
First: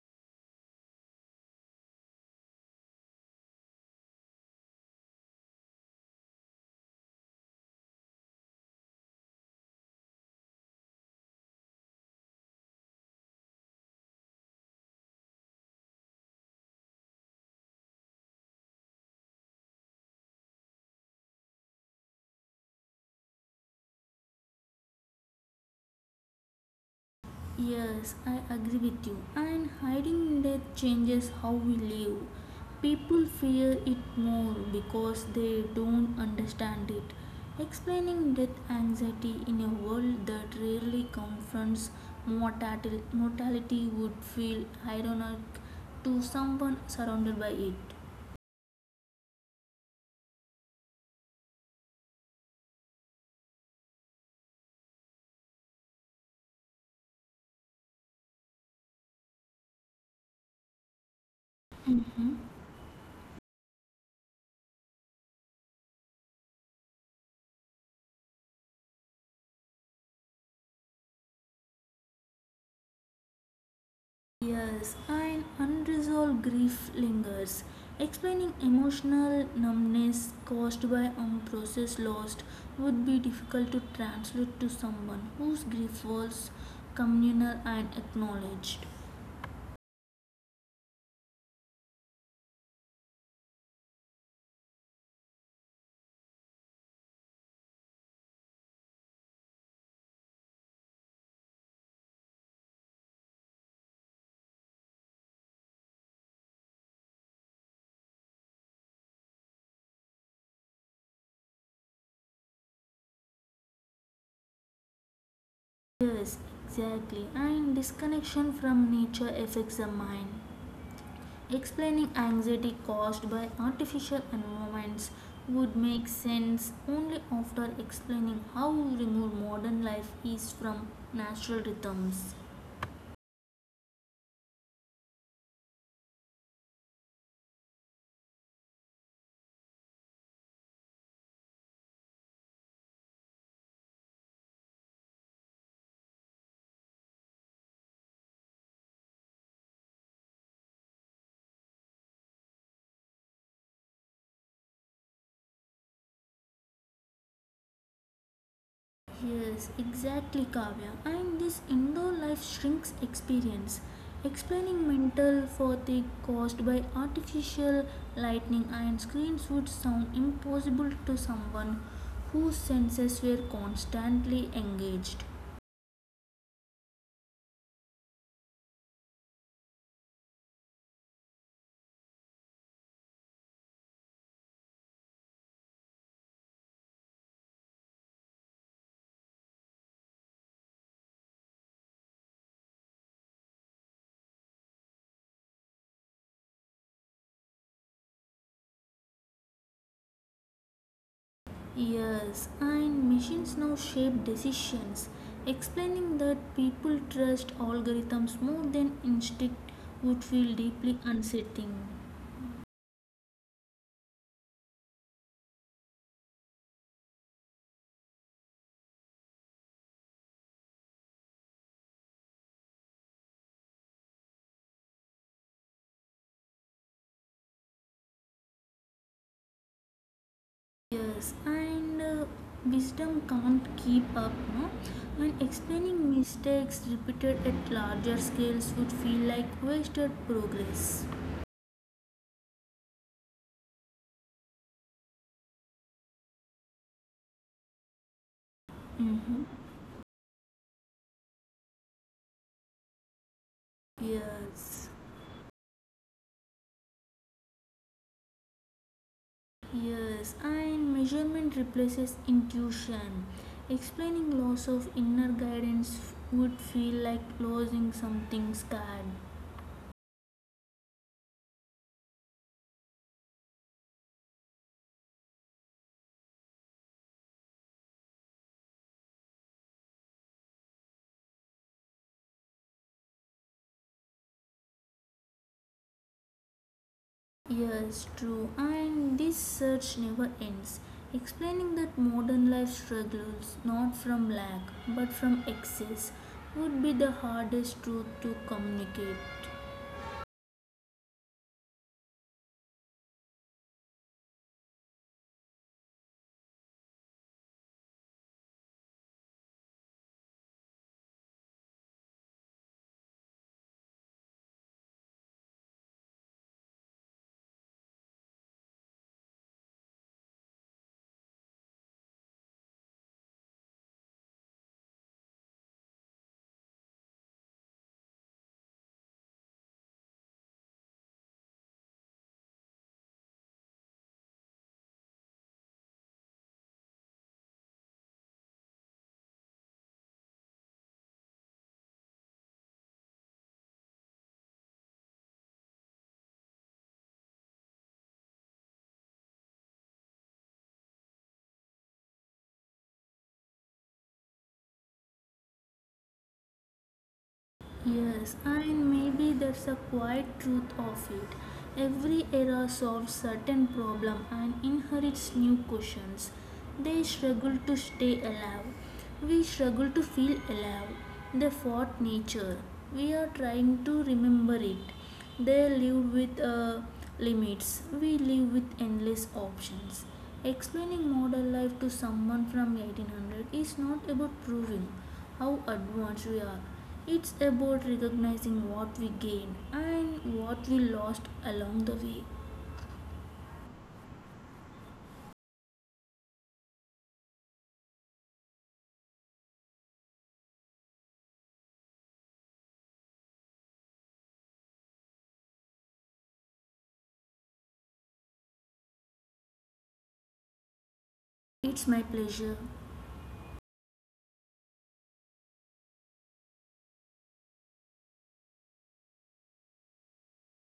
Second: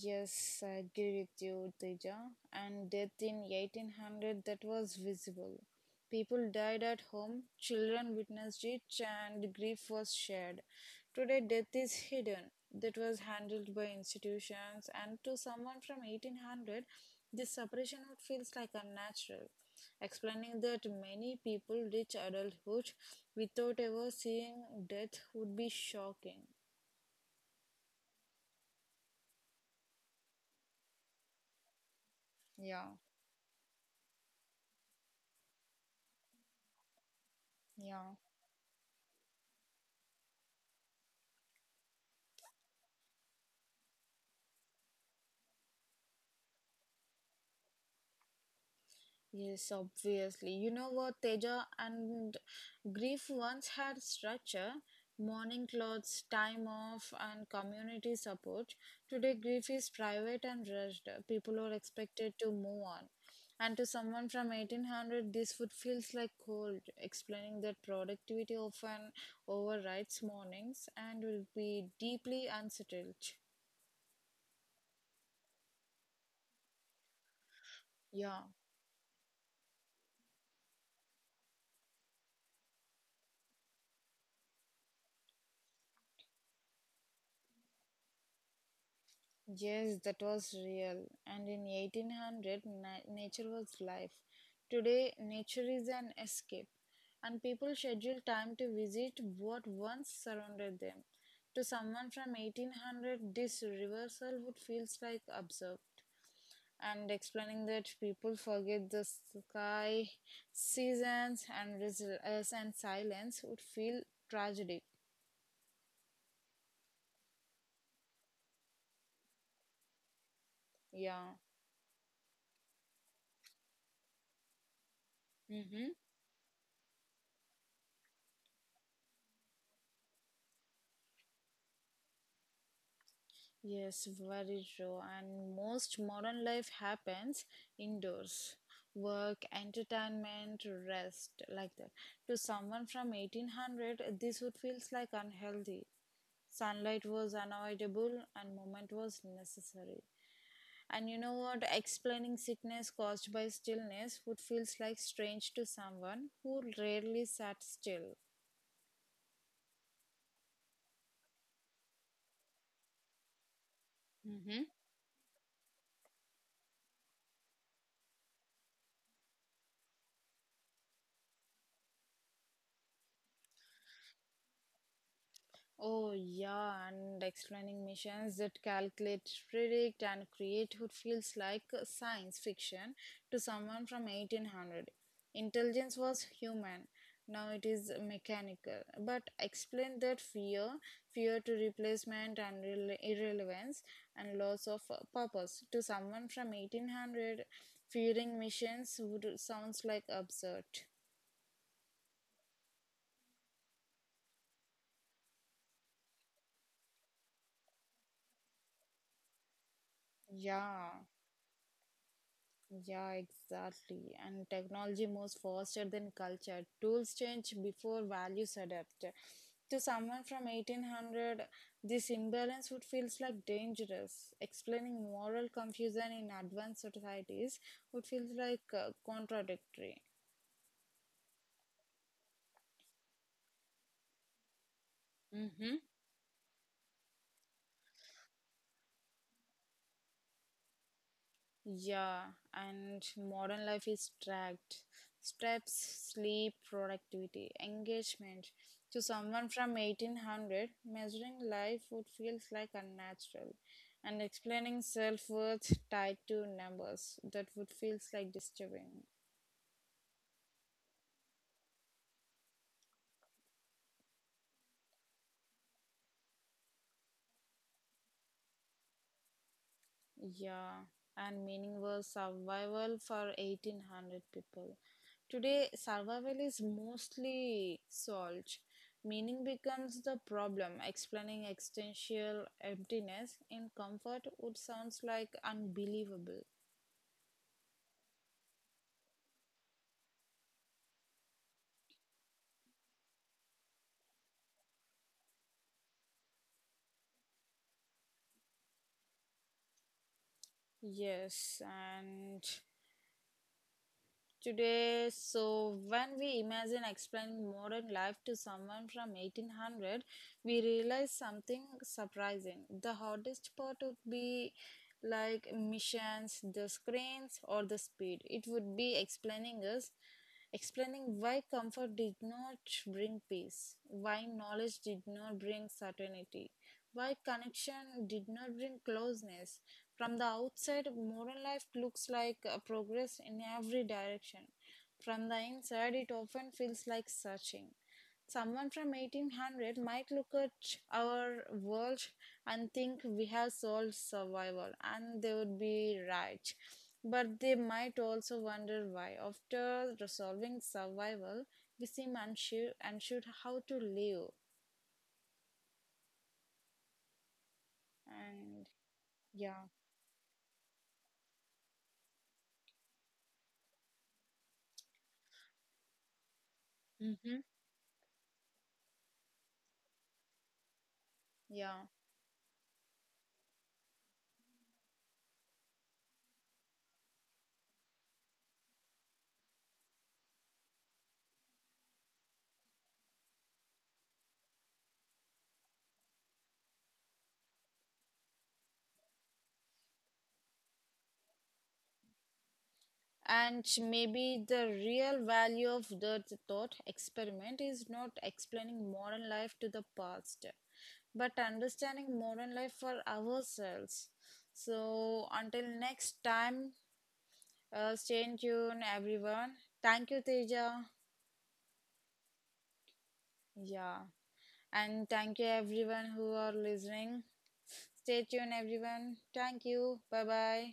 Speaker 1: Yes, I agree with you, Teja. And death in 1800 that was visible. People died at home, children witnessed it, and grief was shared. Today, death is hidden. That was handled by institutions, and to someone from 1800, this separation would feels like unnatural. Explaining that many people reach adulthood without ever seeing death would be shocking.
Speaker 2: Yes, I agree with you. And hiding death changes how we live.
Speaker 1: Yeah,
Speaker 2: People fear it more because they don't understand it.
Speaker 1: yeah.
Speaker 2: Explaining death anxiety in a world that rarely confronts mortality would feel ironic to someone surrounded by it.
Speaker 1: Yes, obviously. You know what, Teja? And grief once had structure, morning clothes, time off, and community support. Today, grief is private and rushed. People are
Speaker 2: Mhm.
Speaker 1: expected to move on. And to someone from 1800, this would feels like cold, explaining that productivity often overrides mornings and will be deeply unsettled.
Speaker 2: Yes, and unresolved grief lingers,
Speaker 1: Yeah.
Speaker 2: explaining emotional numbness caused by unprocessed loss would be difficult to translate to someone whose grief was communal and acknowledged.
Speaker 1: Yes, that was real. And in 1800, nature was life. Today, nature is an escape, and people schedule time to visit what once surrounded them. To someone from 1800, this reversal would feels like absurd, and explaining that people forget the sky, seasons, and resilience and silence would feel tragic.
Speaker 2: Yes, exactly, and disconnection from nature affects the mind.
Speaker 1: Yeah.
Speaker 2: Explaining anxiety caused by artificial environments would
Speaker 1: Mm-hmm.
Speaker 2: make sense only after explaining how removed modern life is from natural rhythms.
Speaker 1: Yes, very true. And most modern life happens indoors. Work, entertainment, rest, like that. To someone from 1800, this would feels like unhealthy. Sunlight was unavoidable and movement was necessary. And you know what? Explaining sickness caused by stillness would feels like strange to someone who rarely sat still.
Speaker 2: Yes, exactly, Kavya. And this indoor life shrinks experience. Explaining mental fatigue caused by artificial lighting and screens would sound impossible to someone whose senses were constantly engaged.
Speaker 1: Oh, yeah, and explaining missions that calculate, predict, and create who feels like science fiction to someone from 1800. Intelligence was human, now it is mechanical. But explain that fear to replacement and irrelevance and loss of purpose to someone from 1800, fearing missions would sounds like absurd.
Speaker 2: Yes, and machines now shape decisions, explaining that people trust algorithms more than instinct would feel
Speaker 1: Yeah.
Speaker 2: deeply unsettling.
Speaker 1: Yeah, exactly. And technology moves faster than culture. Tools change before values adapt. To someone from 1800, this imbalance would feels like dangerous. Explaining moral confusion in advanced societies would feel like contradictory.
Speaker 2: Yes, and wisdom can't keep up, no? And
Speaker 1: Mhm.
Speaker 2: explaining mistakes repeated at larger scales would feel like wasted progress.
Speaker 1: Yeah, and modern life is tracked. Steps, sleep, productivity, engagement. To
Speaker 2: Mm-hmm.
Speaker 1: someone from 1800, measuring life would feel like unnatural, and explaining
Speaker 2: Yes.
Speaker 1: self worth tied to numbers that would feels like disturbing.
Speaker 2: Yes, and measurement replaces intuition. Explaining loss of inner guidance would feel like losing something scared.
Speaker 1: Yeah, and meaning was survival for 1800 people. Today, survival is mostly solved. Meaning becomes the problem. Explaining existential emptiness in comfort would sounds like unbelievable.
Speaker 2: Yes, true, and this search never ends. Explaining that modern life struggles not from lack but from excess would be the hardest truth to communicate.
Speaker 1: Yes, and today, so when we imagine explaining modern life to someone from 1800, we realize something surprising. The hardest part would be like missions, the screens, or the speed. It would be explaining us, explaining why comfort did not bring peace, why knowledge did not bring certainty, why connection did not bring closeness. From the outside, modern life looks like progress in every direction. From the inside, it often feels like searching. Someone from 1800 might look at our world and think we have solved survival, and they would be right. But they might also wonder why, after resolving survival, we seem unsure, unsure how to live.
Speaker 2: Yes,
Speaker 1: And
Speaker 2: and maybe that's
Speaker 1: yeah,
Speaker 2: a quiet truth of it. Every era solves certain problem and inherits new questions. They
Speaker 1: hmm,
Speaker 2: struggle to stay alive. We struggle to feel alive. They
Speaker 1: yeah.
Speaker 2: fought nature. We are trying to remember it. They lived with limits. We live with endless options. Explaining modern life to someone from 1800 is not about proving how advanced we are. It's about recognizing what we gained and what we lost along the way.
Speaker 1: And maybe the real value of the thought experiment is not explaining modern life to the past, but understanding modern life for ourselves. So, until next time, stay in tune, everyone. Thank you, Teja.
Speaker 2: It's my pleasure.
Speaker 1: Yeah. And thank you, everyone who are listening. Stay tuned, everyone. Thank you. Bye bye.